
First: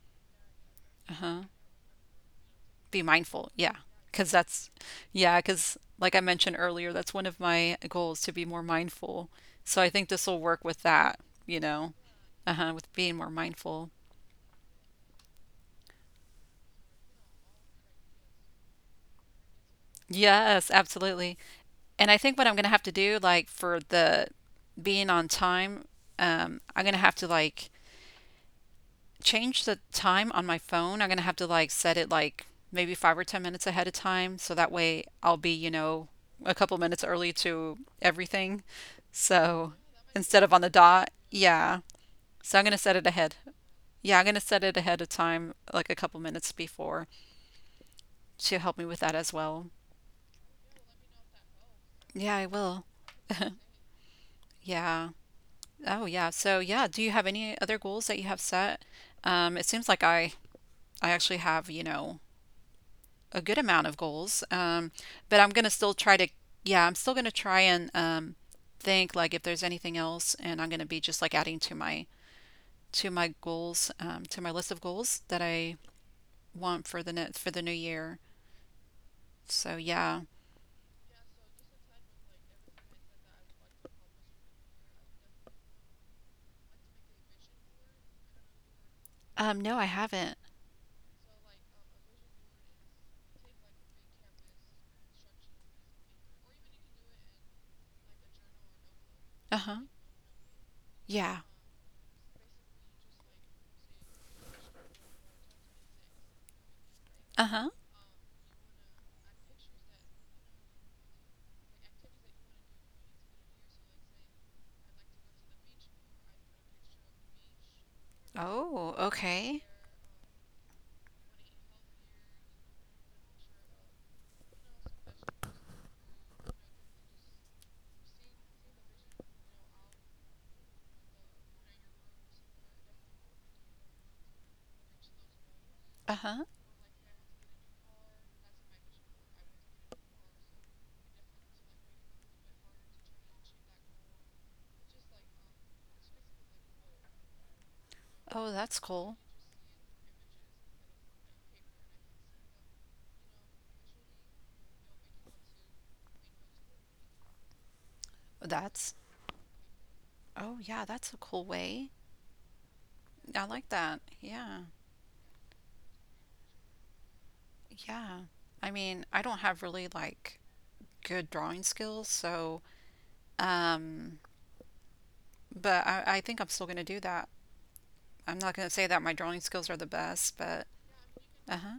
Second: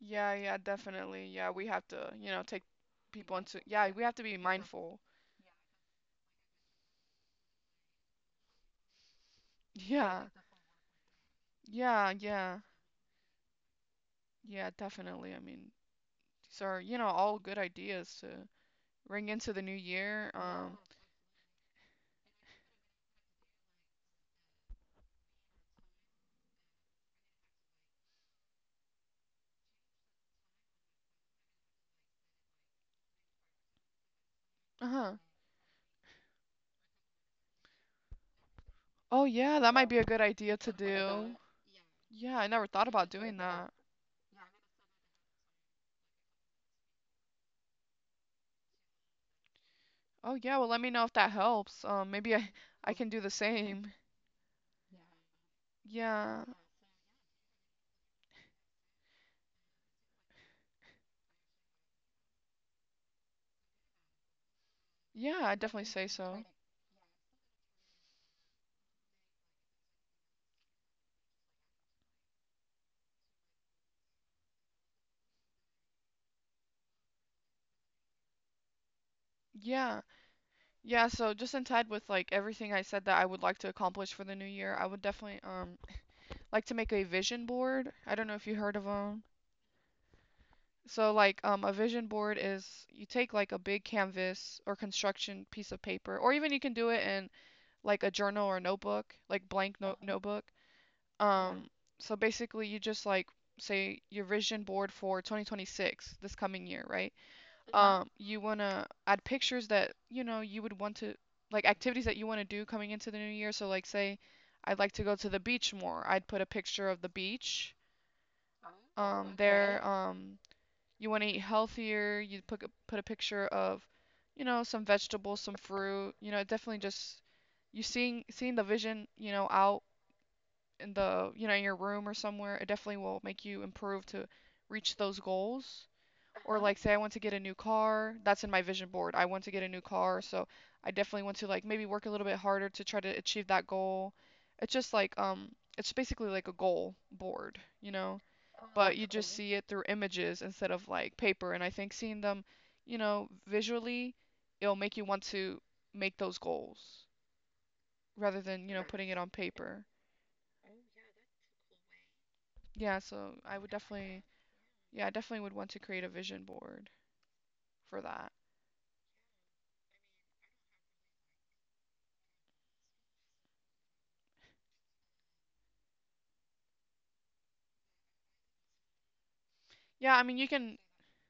[SPEAKER 2] Yeah, yeah, definitely.
[SPEAKER 1] Uh-huh.
[SPEAKER 2] Yeah, we have to, you know, take
[SPEAKER 1] Be
[SPEAKER 2] people
[SPEAKER 1] mindful.
[SPEAKER 2] into,
[SPEAKER 1] Yeah.
[SPEAKER 2] yeah, we have to
[SPEAKER 1] Because
[SPEAKER 2] be
[SPEAKER 1] that's,
[SPEAKER 2] mindful.
[SPEAKER 1] yeah, because like I mentioned earlier, that's one of my goals, to be more mindful. So I think
[SPEAKER 2] Yeah,
[SPEAKER 1] this will work with that, you know,
[SPEAKER 2] yeah, yeah,
[SPEAKER 1] uh-huh, with being more mindful.
[SPEAKER 2] yeah, definitely. I mean, these are, you know, all good ideas to bring into the new year.
[SPEAKER 1] Yes,
[SPEAKER 2] Um,
[SPEAKER 1] absolutely. And I think what I'm gonna have to do, like for the being on time, um, I'm gonna have to like change the time on my phone. I'm going to have to like set it like maybe five or ten minutes ahead of time. So that way
[SPEAKER 2] uh-huh.
[SPEAKER 1] I'll be, you know, a couple minutes early to everything.
[SPEAKER 2] Oh yeah, that
[SPEAKER 1] So
[SPEAKER 2] might be a good
[SPEAKER 1] instead of
[SPEAKER 2] idea
[SPEAKER 1] on
[SPEAKER 2] to
[SPEAKER 1] the dot,
[SPEAKER 2] do.
[SPEAKER 1] yeah.
[SPEAKER 2] Yeah, I
[SPEAKER 1] So
[SPEAKER 2] never
[SPEAKER 1] I'm going to
[SPEAKER 2] thought
[SPEAKER 1] set it
[SPEAKER 2] about doing
[SPEAKER 1] ahead.
[SPEAKER 2] that.
[SPEAKER 1] Yeah, I'm going to set it ahead of time, like a couple minutes before to help me with that as well.
[SPEAKER 2] Oh yeah, well let me know if that helps. Um, maybe
[SPEAKER 1] Yeah, I
[SPEAKER 2] I
[SPEAKER 1] will.
[SPEAKER 2] I can do the same.
[SPEAKER 1] Yeah. Oh, yeah.
[SPEAKER 2] Yeah.
[SPEAKER 1] So, yeah, do you have any other goals that you have set? Um, it seems like I I actually have, you know, a good amount of goals. Um,
[SPEAKER 2] Yeah,
[SPEAKER 1] but I'm
[SPEAKER 2] I
[SPEAKER 1] gonna
[SPEAKER 2] definitely
[SPEAKER 1] still
[SPEAKER 2] say
[SPEAKER 1] try to,
[SPEAKER 2] so.
[SPEAKER 1] yeah, I'm still gonna try and um, think like if there's anything else, and I'm gonna be just like adding to my to my goals, um, to my list of goals that I want for the net for the new year. So
[SPEAKER 2] Yeah.
[SPEAKER 1] yeah.
[SPEAKER 2] Yeah, so just in tied with like everything I said that I would like to accomplish for the new year, I would definitely um like to make a vision board. I don't know if you heard of them.
[SPEAKER 1] Um, no, I haven't.
[SPEAKER 2] So like um a vision board is you take like a big canvas or construction piece of paper, or even you can do it in like a journal or notebook, like
[SPEAKER 1] Uh huh.
[SPEAKER 2] blank note notebook.
[SPEAKER 1] Yeah.
[SPEAKER 2] Um, so basically, you just like say your vision board for twenty twenty-six, this coming year, right?
[SPEAKER 1] Uh huh.
[SPEAKER 2] Um, you wanna add pictures that you know you would want to, like activities that you want to do coming into the new year. So like say, I'd like to go to the beach more. I'd put a picture of the beach.
[SPEAKER 1] Oh,
[SPEAKER 2] Um,
[SPEAKER 1] okay.
[SPEAKER 2] there. Okay. Um, you want to eat healthier. You put a- put a picture of, you know, some vegetables, some fruit. You know, it definitely just you seeing seeing the vision, you know, out in the, you know, in your room or somewhere, it definitely will make you improve to reach those goals.
[SPEAKER 1] Uh huh.
[SPEAKER 2] Or like say I want to get a new car, that's in my vision board. I want to get a new car, so I definitely want to like maybe work a little bit harder to try to achieve that goal. It's just like um it's basically like a goal board, you know,
[SPEAKER 1] Oh, that's
[SPEAKER 2] but you
[SPEAKER 1] cool.
[SPEAKER 2] just see it through images instead of like paper, and I think seeing them, you know, visually, it'll make you want to make those goals rather than, you know,
[SPEAKER 1] That's,
[SPEAKER 2] putting it on paper.
[SPEAKER 1] oh, yeah, that's a cool way.
[SPEAKER 2] Yeah,
[SPEAKER 1] I
[SPEAKER 2] so I
[SPEAKER 1] like
[SPEAKER 2] would
[SPEAKER 1] that.
[SPEAKER 2] definitely,
[SPEAKER 1] Yeah.
[SPEAKER 2] yeah, I definitely would want to create a vision board for
[SPEAKER 1] Yeah.
[SPEAKER 2] that.
[SPEAKER 1] I mean, I don't have really like good drawing skills. So, um, but I, I think I'm still going to do that. I'm not going to say that my drawing skills are the best,
[SPEAKER 2] Yeah,
[SPEAKER 1] but
[SPEAKER 2] I mean, you can,
[SPEAKER 1] uh huh.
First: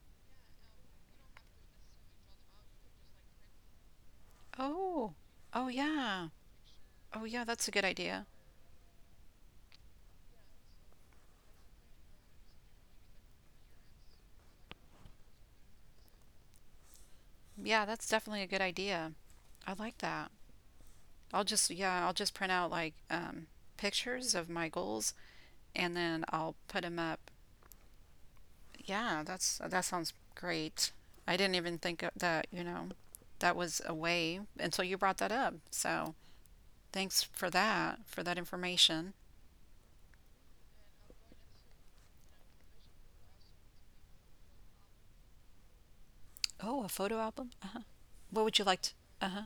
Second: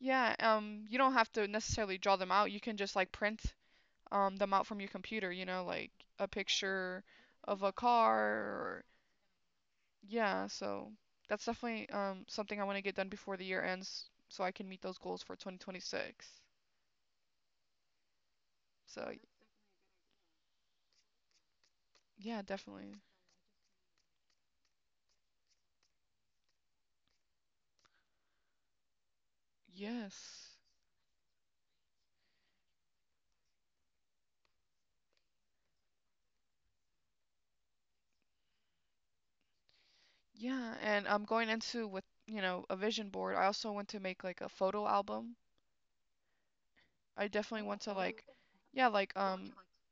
[SPEAKER 2] yeah, um, you don't have to necessarily draw them out. You can just like print um them out from your
[SPEAKER 1] Oh,
[SPEAKER 2] computer, you know,
[SPEAKER 1] oh
[SPEAKER 2] like a
[SPEAKER 1] yeah.
[SPEAKER 2] picture
[SPEAKER 1] Oh yeah,
[SPEAKER 2] of
[SPEAKER 1] that's
[SPEAKER 2] a
[SPEAKER 1] a good
[SPEAKER 2] car
[SPEAKER 1] idea.
[SPEAKER 2] or yeah, so that's definitely um something I want to get done before the year ends so I can meet those goals for twenty twenty-six.
[SPEAKER 1] Yeah, that's definitely a good
[SPEAKER 2] So,
[SPEAKER 1] idea. I like that. I'll just, yeah, I'll
[SPEAKER 2] yeah,
[SPEAKER 1] just print out
[SPEAKER 2] definitely.
[SPEAKER 1] like um, pictures of my goals and then I'll put them up. Yeah, that's that sounds
[SPEAKER 2] Yes.
[SPEAKER 1] great. I didn't even think of that, you know, that was a way until you brought that up. So, thanks for that, for that information.
[SPEAKER 2] Yeah, and I'm going into with, you know, a vision board. I also want to make like a photo album.
[SPEAKER 1] Oh,
[SPEAKER 2] I
[SPEAKER 1] a photo
[SPEAKER 2] definitely want to
[SPEAKER 1] album? Uh
[SPEAKER 2] like
[SPEAKER 1] huh.
[SPEAKER 2] yeah,
[SPEAKER 1] What would you
[SPEAKER 2] like
[SPEAKER 1] like to?
[SPEAKER 2] um
[SPEAKER 1] Uh huh.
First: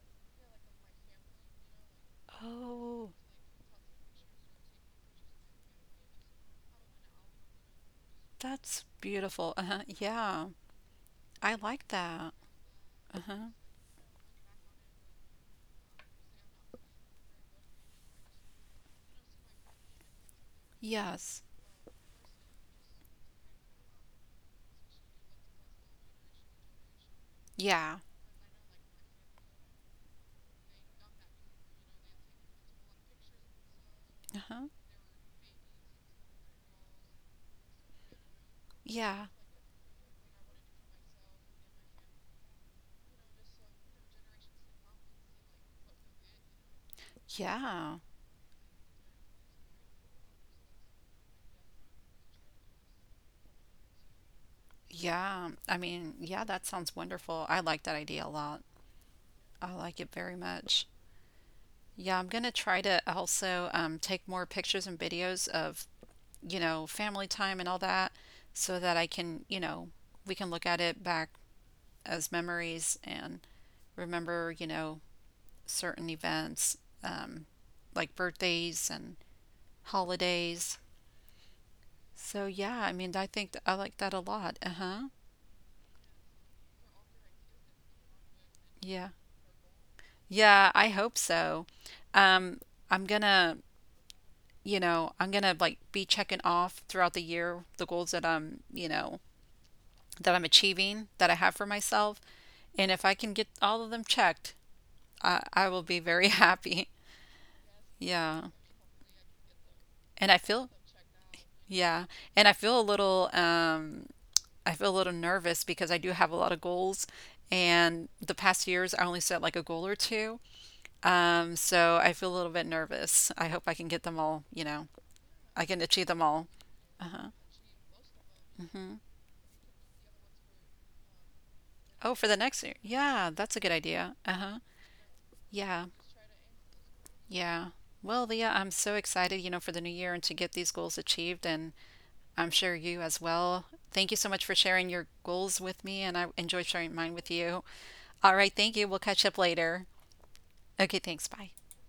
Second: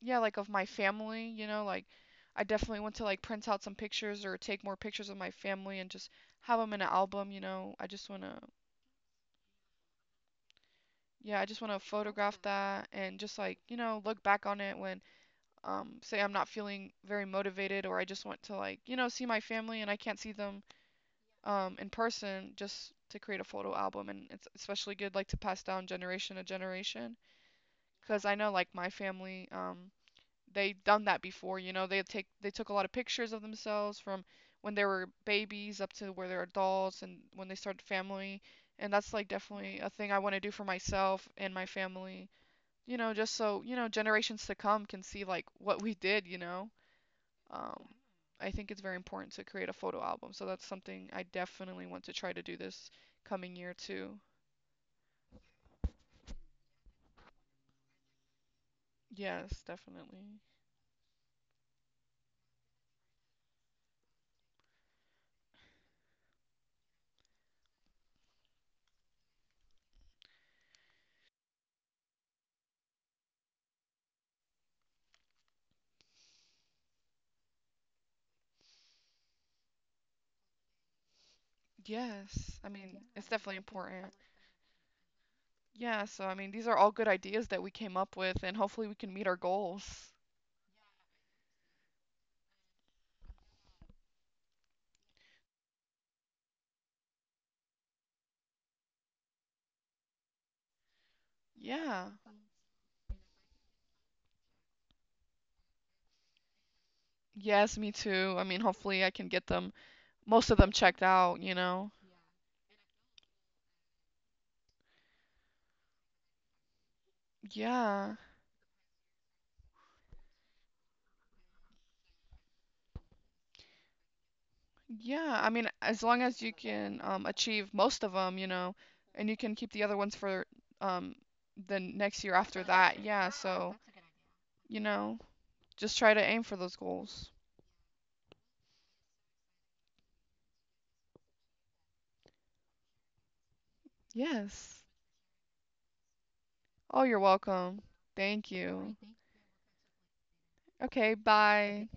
[SPEAKER 2] yeah, like of my family, you know. Like I definitely want to
[SPEAKER 1] Oh,
[SPEAKER 2] like print out some pictures or take more pictures of my family and just have them in an album, you know. I just want to,
[SPEAKER 1] that's beautiful. Uh huh. Yeah.
[SPEAKER 2] yeah, I just
[SPEAKER 1] I
[SPEAKER 2] want to
[SPEAKER 1] like that.
[SPEAKER 2] photograph that and
[SPEAKER 1] Uh
[SPEAKER 2] just
[SPEAKER 1] huh.
[SPEAKER 2] like, you know, look back on it when, um, say I'm not feeling very motivated or I just want to, like, you know, see my family and I can't see them,
[SPEAKER 1] Yes.
[SPEAKER 2] um, in person. Just to create a photo album, and it's especially good like to pass down generation to generation,
[SPEAKER 1] Yeah.
[SPEAKER 2] because I know like my family, um, they've done that before. You know, they take they took a lot of pictures of themselves from
[SPEAKER 1] Uh huh.
[SPEAKER 2] when they were babies up to where they're adults and when they started family. And that's like
[SPEAKER 1] Yeah.
[SPEAKER 2] definitely a thing I want to do for myself and my family. You know, just so, you know, generations to come can see like what we did. You know, um,
[SPEAKER 1] Yeah.
[SPEAKER 2] I think it's very important to create a photo album. So that's something I definitely want to try to do this coming year too.
[SPEAKER 1] Yeah. I mean, yeah, that sounds wonderful. I like that idea a lot.
[SPEAKER 2] Yes,
[SPEAKER 1] I like it very
[SPEAKER 2] definitely.
[SPEAKER 1] much. Yeah, I'm gonna try to also um, take more pictures and videos of, you know, family time and all that, so that I can, you know, we can look at it back as memories and remember, you know, certain events, um, like birthdays and holidays. So
[SPEAKER 2] Yes, I
[SPEAKER 1] yeah, I
[SPEAKER 2] mean
[SPEAKER 1] mean,
[SPEAKER 2] it's
[SPEAKER 1] I think
[SPEAKER 2] definitely
[SPEAKER 1] th- I like
[SPEAKER 2] important.
[SPEAKER 1] that a lot. Uh huh.
[SPEAKER 2] Yeah, so I mean, these are all good ideas that we came up with, and hopefully we can
[SPEAKER 1] Yeah.
[SPEAKER 2] meet our goals.
[SPEAKER 1] Yeah, I hope so. Um, I'm gonna, you know, I'm gonna like be checking off throughout the year the goals that I'm, you know, that I'm achieving, that I have for
[SPEAKER 2] Yeah.
[SPEAKER 1] myself. And if I can get all of them checked, I, I will be very happy.
[SPEAKER 2] Yes, me too. I
[SPEAKER 1] Yeah.
[SPEAKER 2] mean, hopefully I can get them,
[SPEAKER 1] And I
[SPEAKER 2] most of them
[SPEAKER 1] feel,
[SPEAKER 2] checked out, you know?
[SPEAKER 1] yeah. And I feel a little, um, I feel a little nervous because I do have a lot of goals, and
[SPEAKER 2] Yeah.
[SPEAKER 1] the past years I only set like a goal or two. Um, so I feel a little bit nervous. I hope I can get them all, you know,
[SPEAKER 2] Yeah. I mean,
[SPEAKER 1] I can
[SPEAKER 2] as
[SPEAKER 1] achieve
[SPEAKER 2] long
[SPEAKER 1] them
[SPEAKER 2] as you
[SPEAKER 1] all.
[SPEAKER 2] can, um,
[SPEAKER 1] Uh-huh.
[SPEAKER 2] achieve most of them, you know,
[SPEAKER 1] Hmm.
[SPEAKER 2] and you can keep the other ones for, um, the
[SPEAKER 1] Oh,
[SPEAKER 2] next
[SPEAKER 1] for
[SPEAKER 2] year
[SPEAKER 1] the
[SPEAKER 2] after
[SPEAKER 1] next year.
[SPEAKER 2] that. Yeah,
[SPEAKER 1] Yeah, that's a
[SPEAKER 2] so,
[SPEAKER 1] good idea. Uh-huh.
[SPEAKER 2] you know,
[SPEAKER 1] Yeah.
[SPEAKER 2] just try to aim for those goals.
[SPEAKER 1] Yeah. Well, Leah, I'm so excited, you know, for the new year and to get these goals achieved, and I'm sure you as well. Thank you so much for
[SPEAKER 2] Yes.
[SPEAKER 1] sharing your goals with me, and I enjoyed
[SPEAKER 2] Oh,
[SPEAKER 1] sharing
[SPEAKER 2] you're
[SPEAKER 1] mine with you.
[SPEAKER 2] welcome.
[SPEAKER 1] All
[SPEAKER 2] Thank
[SPEAKER 1] right, thank you.
[SPEAKER 2] you.
[SPEAKER 1] We'll catch up later. Okay,
[SPEAKER 2] Okay,
[SPEAKER 1] thanks. Bye.
[SPEAKER 2] bye.